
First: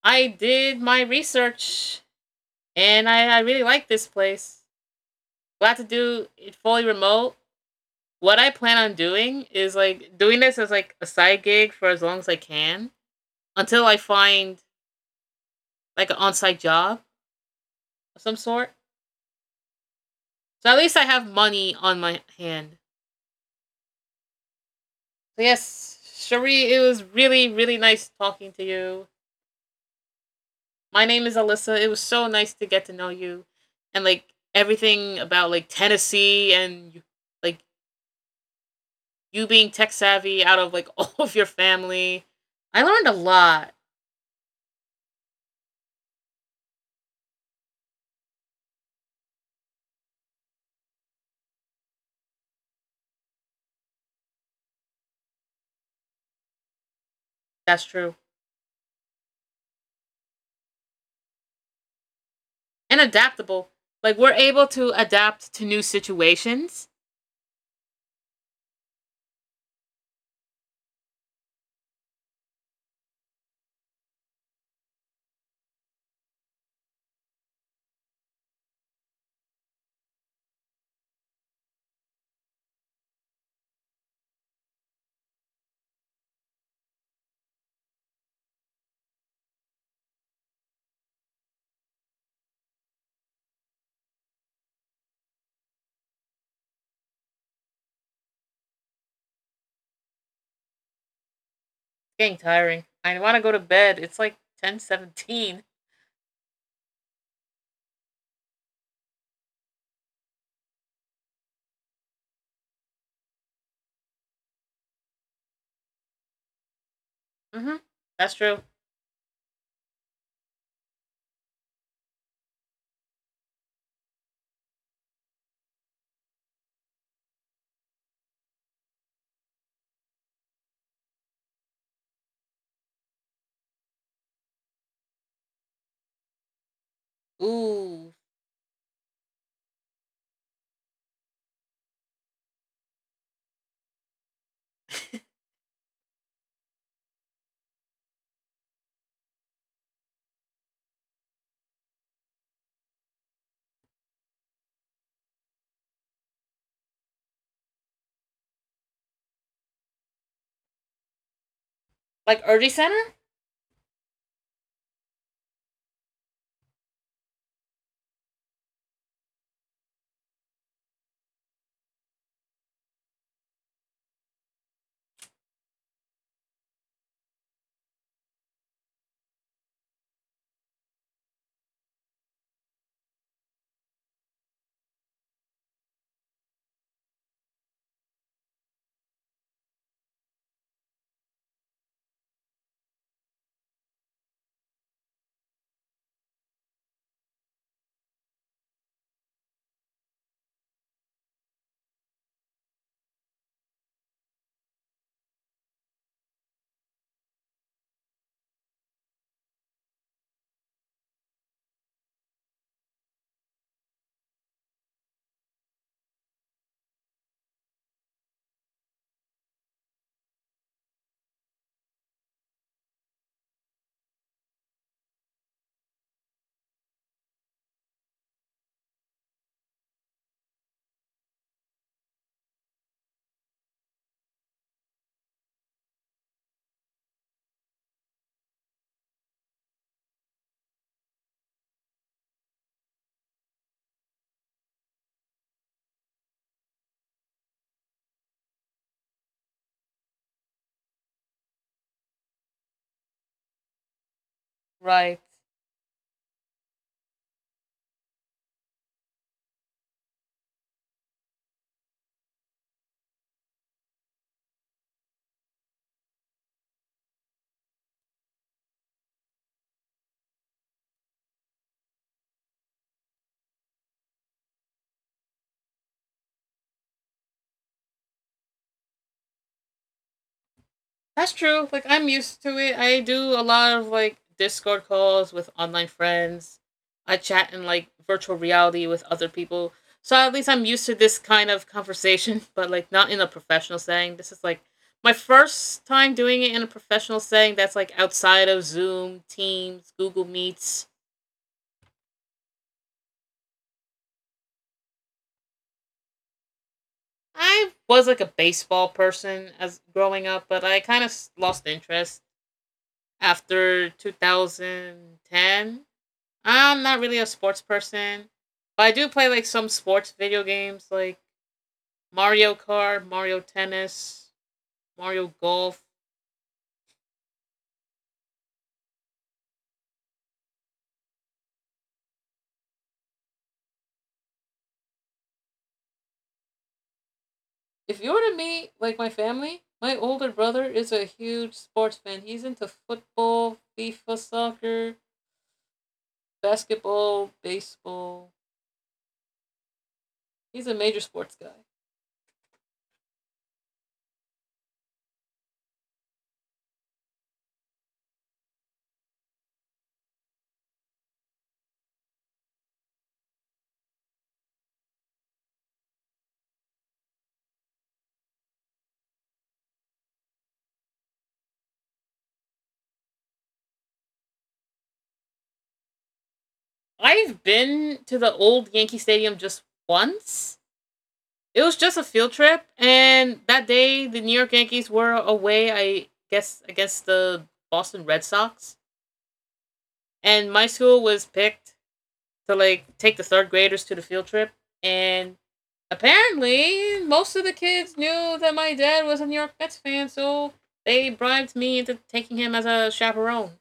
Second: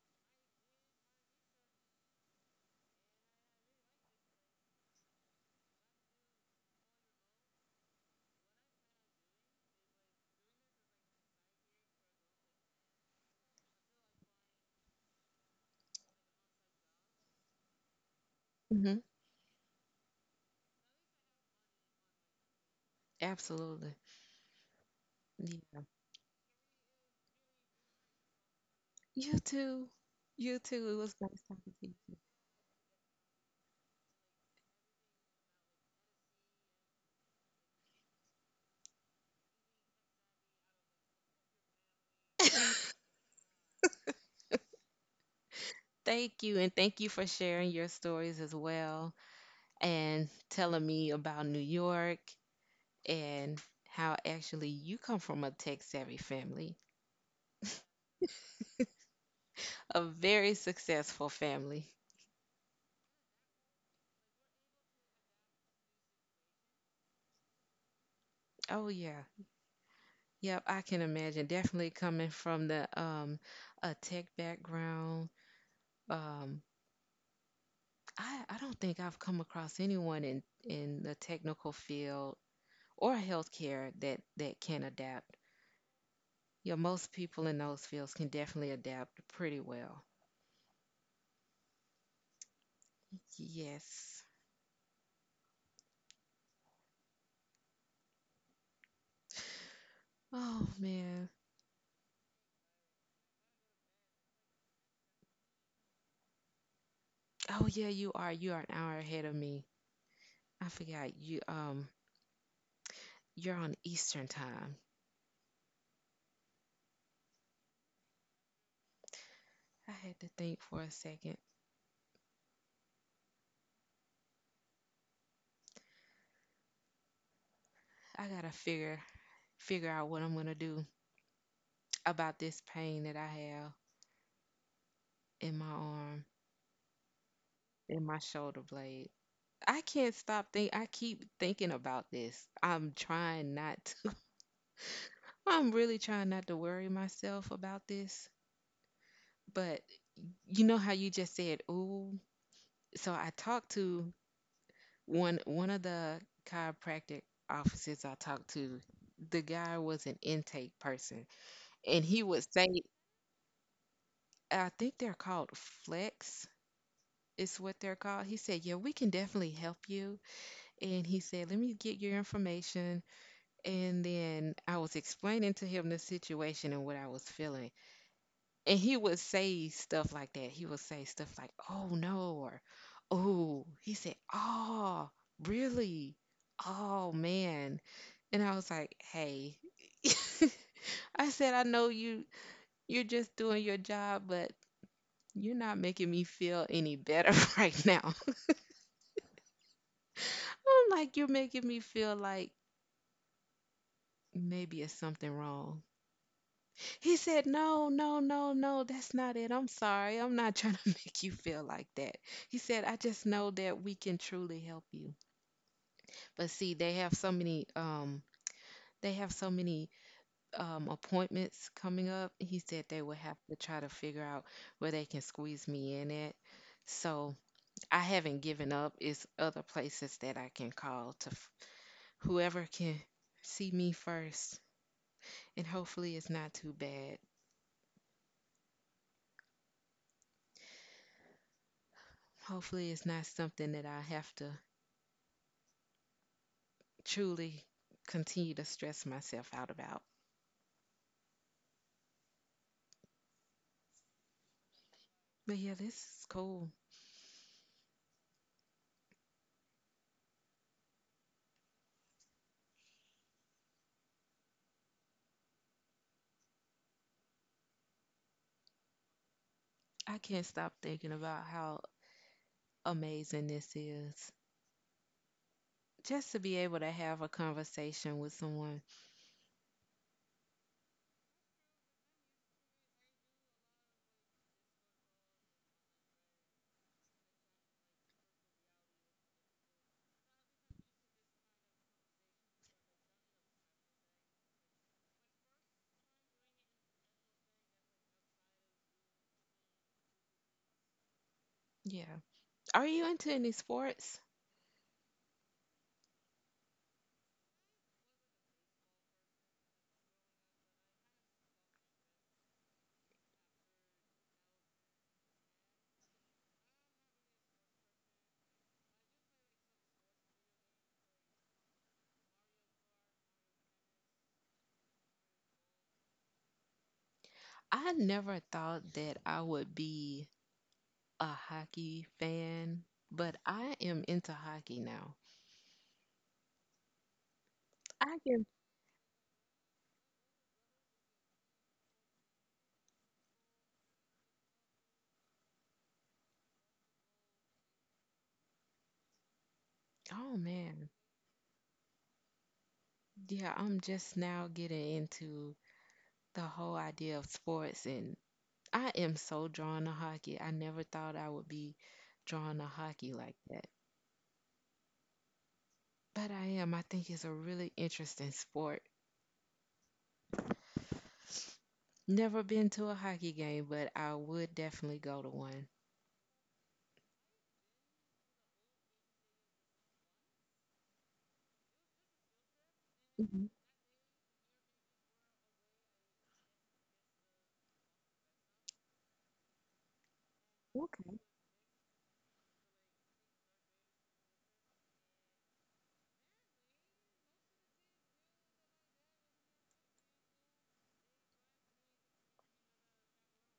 I did my research, and I really like this place. Glad to do it fully remote. What I plan on doing is like doing this as like a side gig for as long as I can until I find like an on-site job of some sort.
Hmm
So at least I have money on my hand.
Absolutely.
So
Yeah.
yes, Cherie, it was really really nice talking to you.
You too. You too. It
My
was
name is
nice talking
Alyssa. It was
to
so nice to get to know you, and like everything about like Tennessee and like you being tech savvy out of like all of your family.
you.
I learned a lot.
Thank you, and thank you for sharing your stories as well and telling me about New York, and how actually you come from a tech savvy family,
That's true.
a very successful family.
And adaptable. Like we're able to adapt to new situations.
Oh, yeah. Yep, I can imagine. Definitely coming from the a tech background, um, I don't think I've come across anyone in the technical field or healthcare that, that can adapt. Yeah, most people in those fields can definitely adapt pretty well. Yes. Oh man.
It's getting tiring. I want to go to bed. It's like 10:17.
Oh yeah, you are. You are an hour ahead of me. I forgot you you're on Eastern time.
Mhm. That's true.
I had to think for a second. I gotta figure out what I'm gonna do about this pain that I have in my arm, in
Ooh,
my shoulder blade. I can't stop think I keep thinking about this. I'm trying not to. I'm really trying not to worry myself about this, but you know how you just said, "Ooh." So I talked to one of the chiropractic offices I talked to. The guy was an intake person, and he
like
would say,
Urgy Center.
"I think they're called flex." Is what they're called. He said, "Yeah, we can definitely help you." And he said, "Let me get your information." And then I was explaining to him the situation and what I was feeling. And he would say stuff like that. He would say stuff like, "Oh no," or "Oh," he said, "Oh, really? Oh man." And I was like, hey, I said, "I know you're just doing your job, but you're not making me feel any better right now." I'm like, "You're making me feel like maybe it's something wrong." He said, "No, no, no, no, that's not it. I'm sorry. I'm not trying to make you feel like that." He said, "I just know that we can truly help you." But see, they have so many they have so many appointments coming up. He said they will have to try to figure out where they can squeeze me in at. So I haven't given up. It's other places that I can call to whoever can see me first. And hopefully it's not too bad. Hopefully it's not something that I have to truly continue to stress myself out about.
Right.
But yeah, this is cool. I can't stop thinking about how amazing this is. Just to be able to have a conversation with someone.
That's true. Like I'm used to it. I do a lot of like Discord calls with online friends. I chat in like virtual reality with other people. So at least I'm used to this kind of conversation, but like not in a professional setting. This is like my first time doing it in a professional setting that's like outside of Zoom, Teams, Google Meets.
Yeah. Are you into any sports?
I was like a baseball person as growing up, but I kind of lost interest after 2010. I'm not really a sports person, but I do play like some sports video games like Mario Kart, Mario Tennis, Mario Golf.
I never thought that I would be a hockey fan, but I am into hockey now.
If you
I
were to
can,
meet like my family, my older brother is a huge sports fan. He's into football, FIFA, soccer, basketball, baseball.
oh
He's a
man.
major sports guy.
Yeah, I'm just now getting into the whole idea of sports, and I am so drawn to hockey. I never thought I would be drawn to hockey like that. But I am. I think it's a really interesting sport. Never been to a hockey game, but I would definitely go to one.
I've been to the old Yankee Stadium just once. It was just a field trip, and
Mhm.
that day the New York Yankees were away. I guess against the Boston Red Sox, and my school
Okay.
was picked to like take the third graders to the field trip, and apparently most of the kids knew that my dad was a New York Mets fan, so they bribed me into taking him as a chaperone.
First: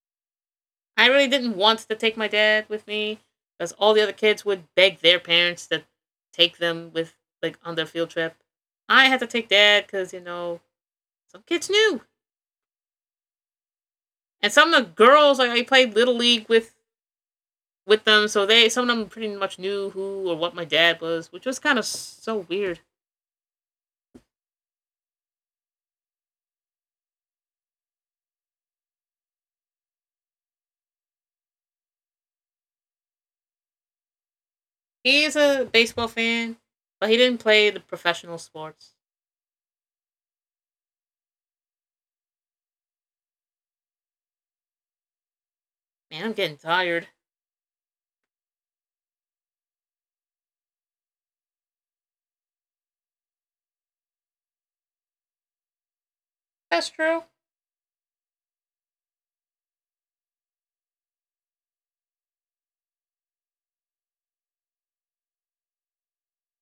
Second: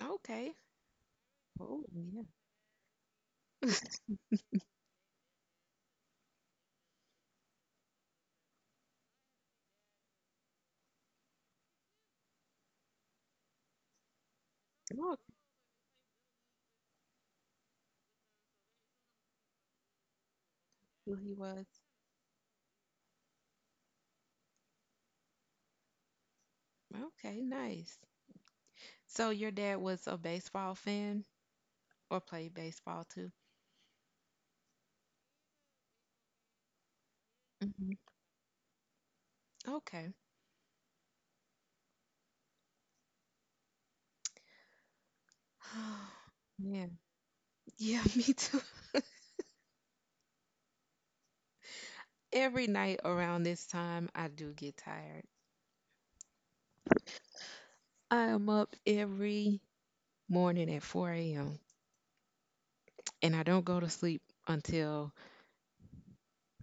Okay.
I really didn't want
Oh,
to take
yeah.
my dad with me because all the other kids would beg their parents to take them with like on their field trip. I had to take dad because you know some kids knew, and some of the
Oh,
girls like I played little league with them, so they some of them pretty much knew who or what my dad
who
was,
he
which was kind
was.
of so weird.
Okay, nice. So your dad was a baseball fan or played baseball too?
He is a baseball fan, but he didn't play the
Hmm
professional sports.
Okay.
Man, I'm getting
Yeah.
tired.
Yeah, me too. Every night around this time, I do get tired.
That's true.
I am up every morning at 4 a.m. and I don't go to sleep until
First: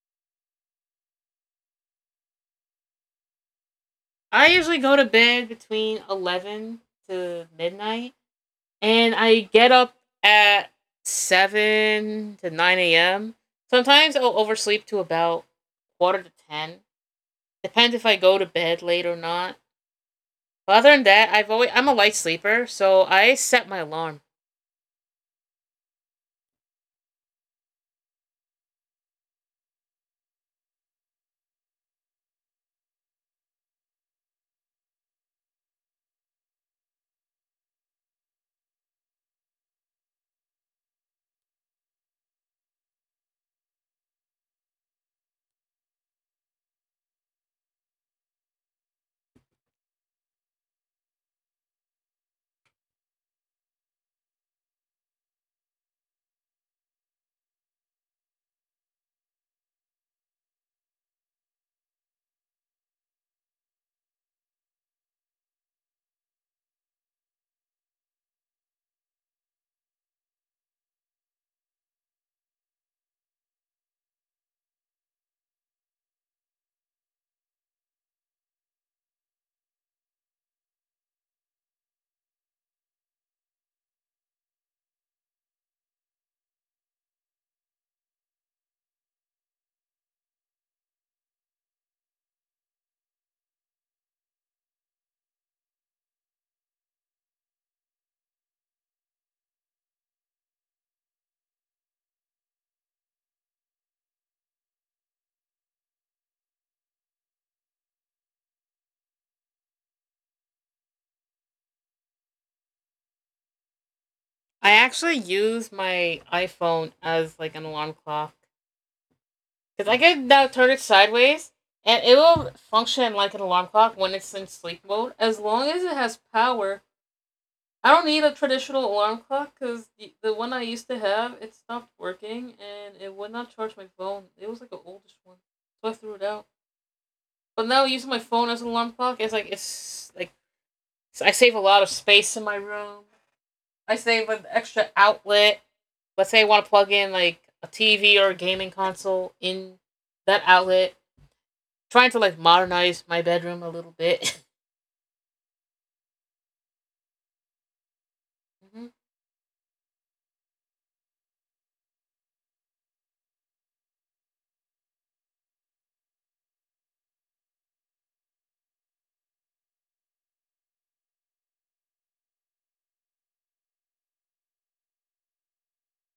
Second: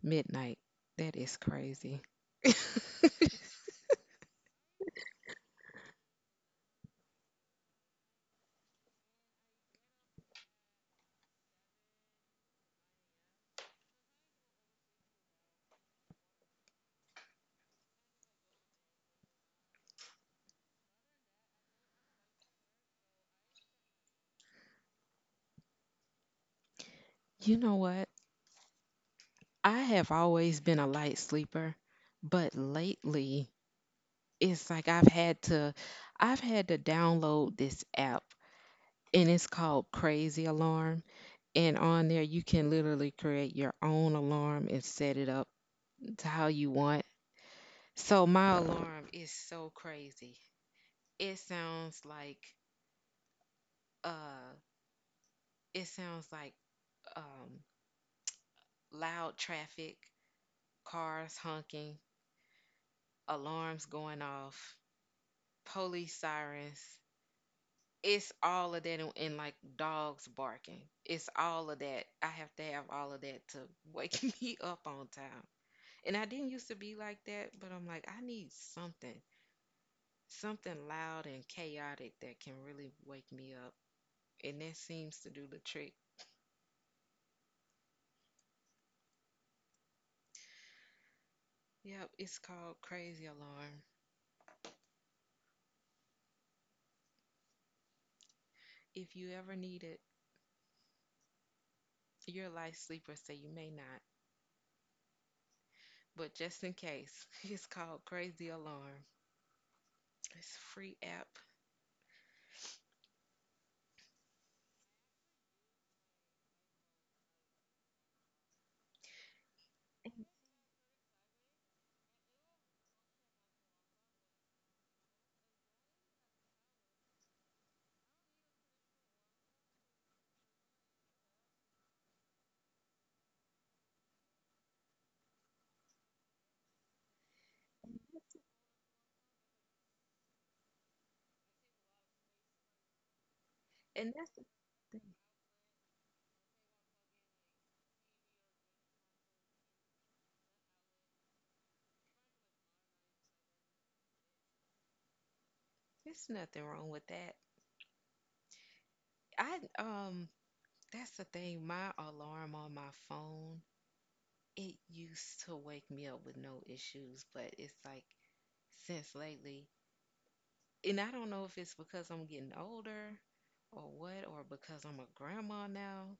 midnight. That is crazy.
I usually go to bed between 11 to midnight and I get up at 7 to 9 a.m. Sometimes I'll oversleep to about quarter to 10. Depends if I go to bed late or not. But other than that, I'm a light sleeper, so I set my alarm.
You know what? I have always been a light sleeper, but lately it's like I've had to download this app, and it's called Crazy Alarm. And on there, you can literally create your own alarm and set it up to how you want. So my alarm is so crazy. It sounds like uh it sounds like um loud traffic, cars honking, alarms going off, police sirens. It's all of that and like dogs barking. It's all of that. I have to have all of that to wake me up on time. And I didn't used to be like that, but I'm like, I need something. Something loud and chaotic that can really wake me up, and that seems to do the trick. Yep, it's called Crazy Alarm. If you ever need it, you're a light sleeper, so you may not. But just in case, it's called Crazy Alarm. It's a free app.
I actually use my iPhone as like an alarm clock because I can now turn it sideways and it will function like an alarm clock when it's in sleep mode as long as it has power. I don't need a traditional alarm clock because the one I used to have it stopped working and it would not charge my phone. It was like an oldest one, so I threw it out. But now using my phone as an alarm clock, it's like I save a lot of space in my room. I
And that's
save
the
an extra
thing.
outlet. Let's say I want to plug in like a TV or a gaming console in that outlet. Trying to like modernize my bedroom a little bit.
There's nothing wrong with that.
Hmm.
I um that's the thing. My alarm on my phone, it used to wake me up with no issues, but it's like since lately, and I don't know if it's because I'm getting older or what, or because I'm a grandma now.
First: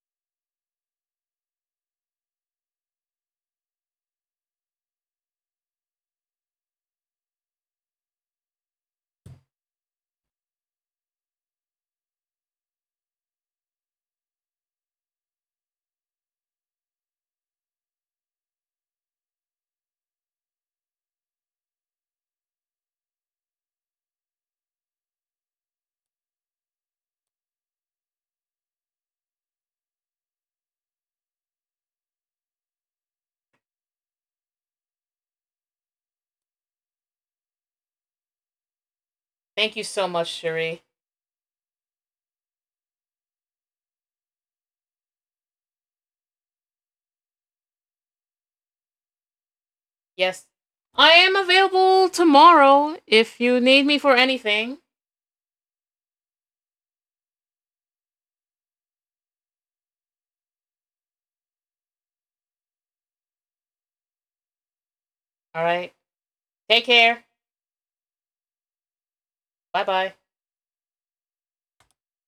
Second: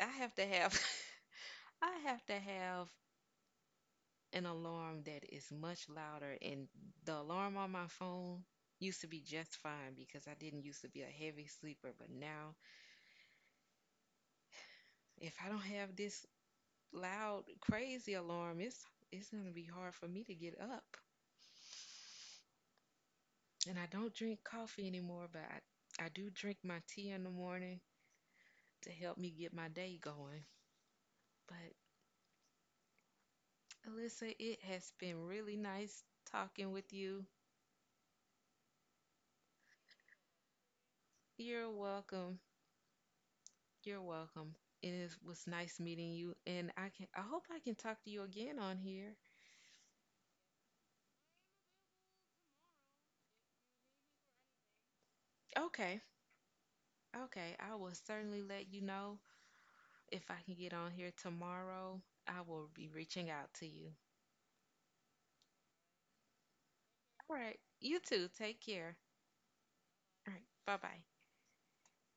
I have to have I have to have an alarm that is much louder. And the alarm on my phone used to be just fine because I didn't used to be a heavy sleeper. But now, if I don't have this loud, crazy alarm, it's gonna be hard for me to get up. And I don't drink coffee anymore, but I do drink my tea in the morning to help me get my day going. But Alyssa, it has been really nice talking with you.
Thank you so much, Cherie.
You're welcome. You're welcome. It was nice meeting you, and I can. I hope I can talk to you again on here.
Yes. I am available tomorrow if you need me for anything.
Okay, okay. I will certainly let you know if I can get on here tomorrow. I will be reaching out to you.
All right. Take care.
All right. You too. Take care.
Bye bye.
All right. Bye bye.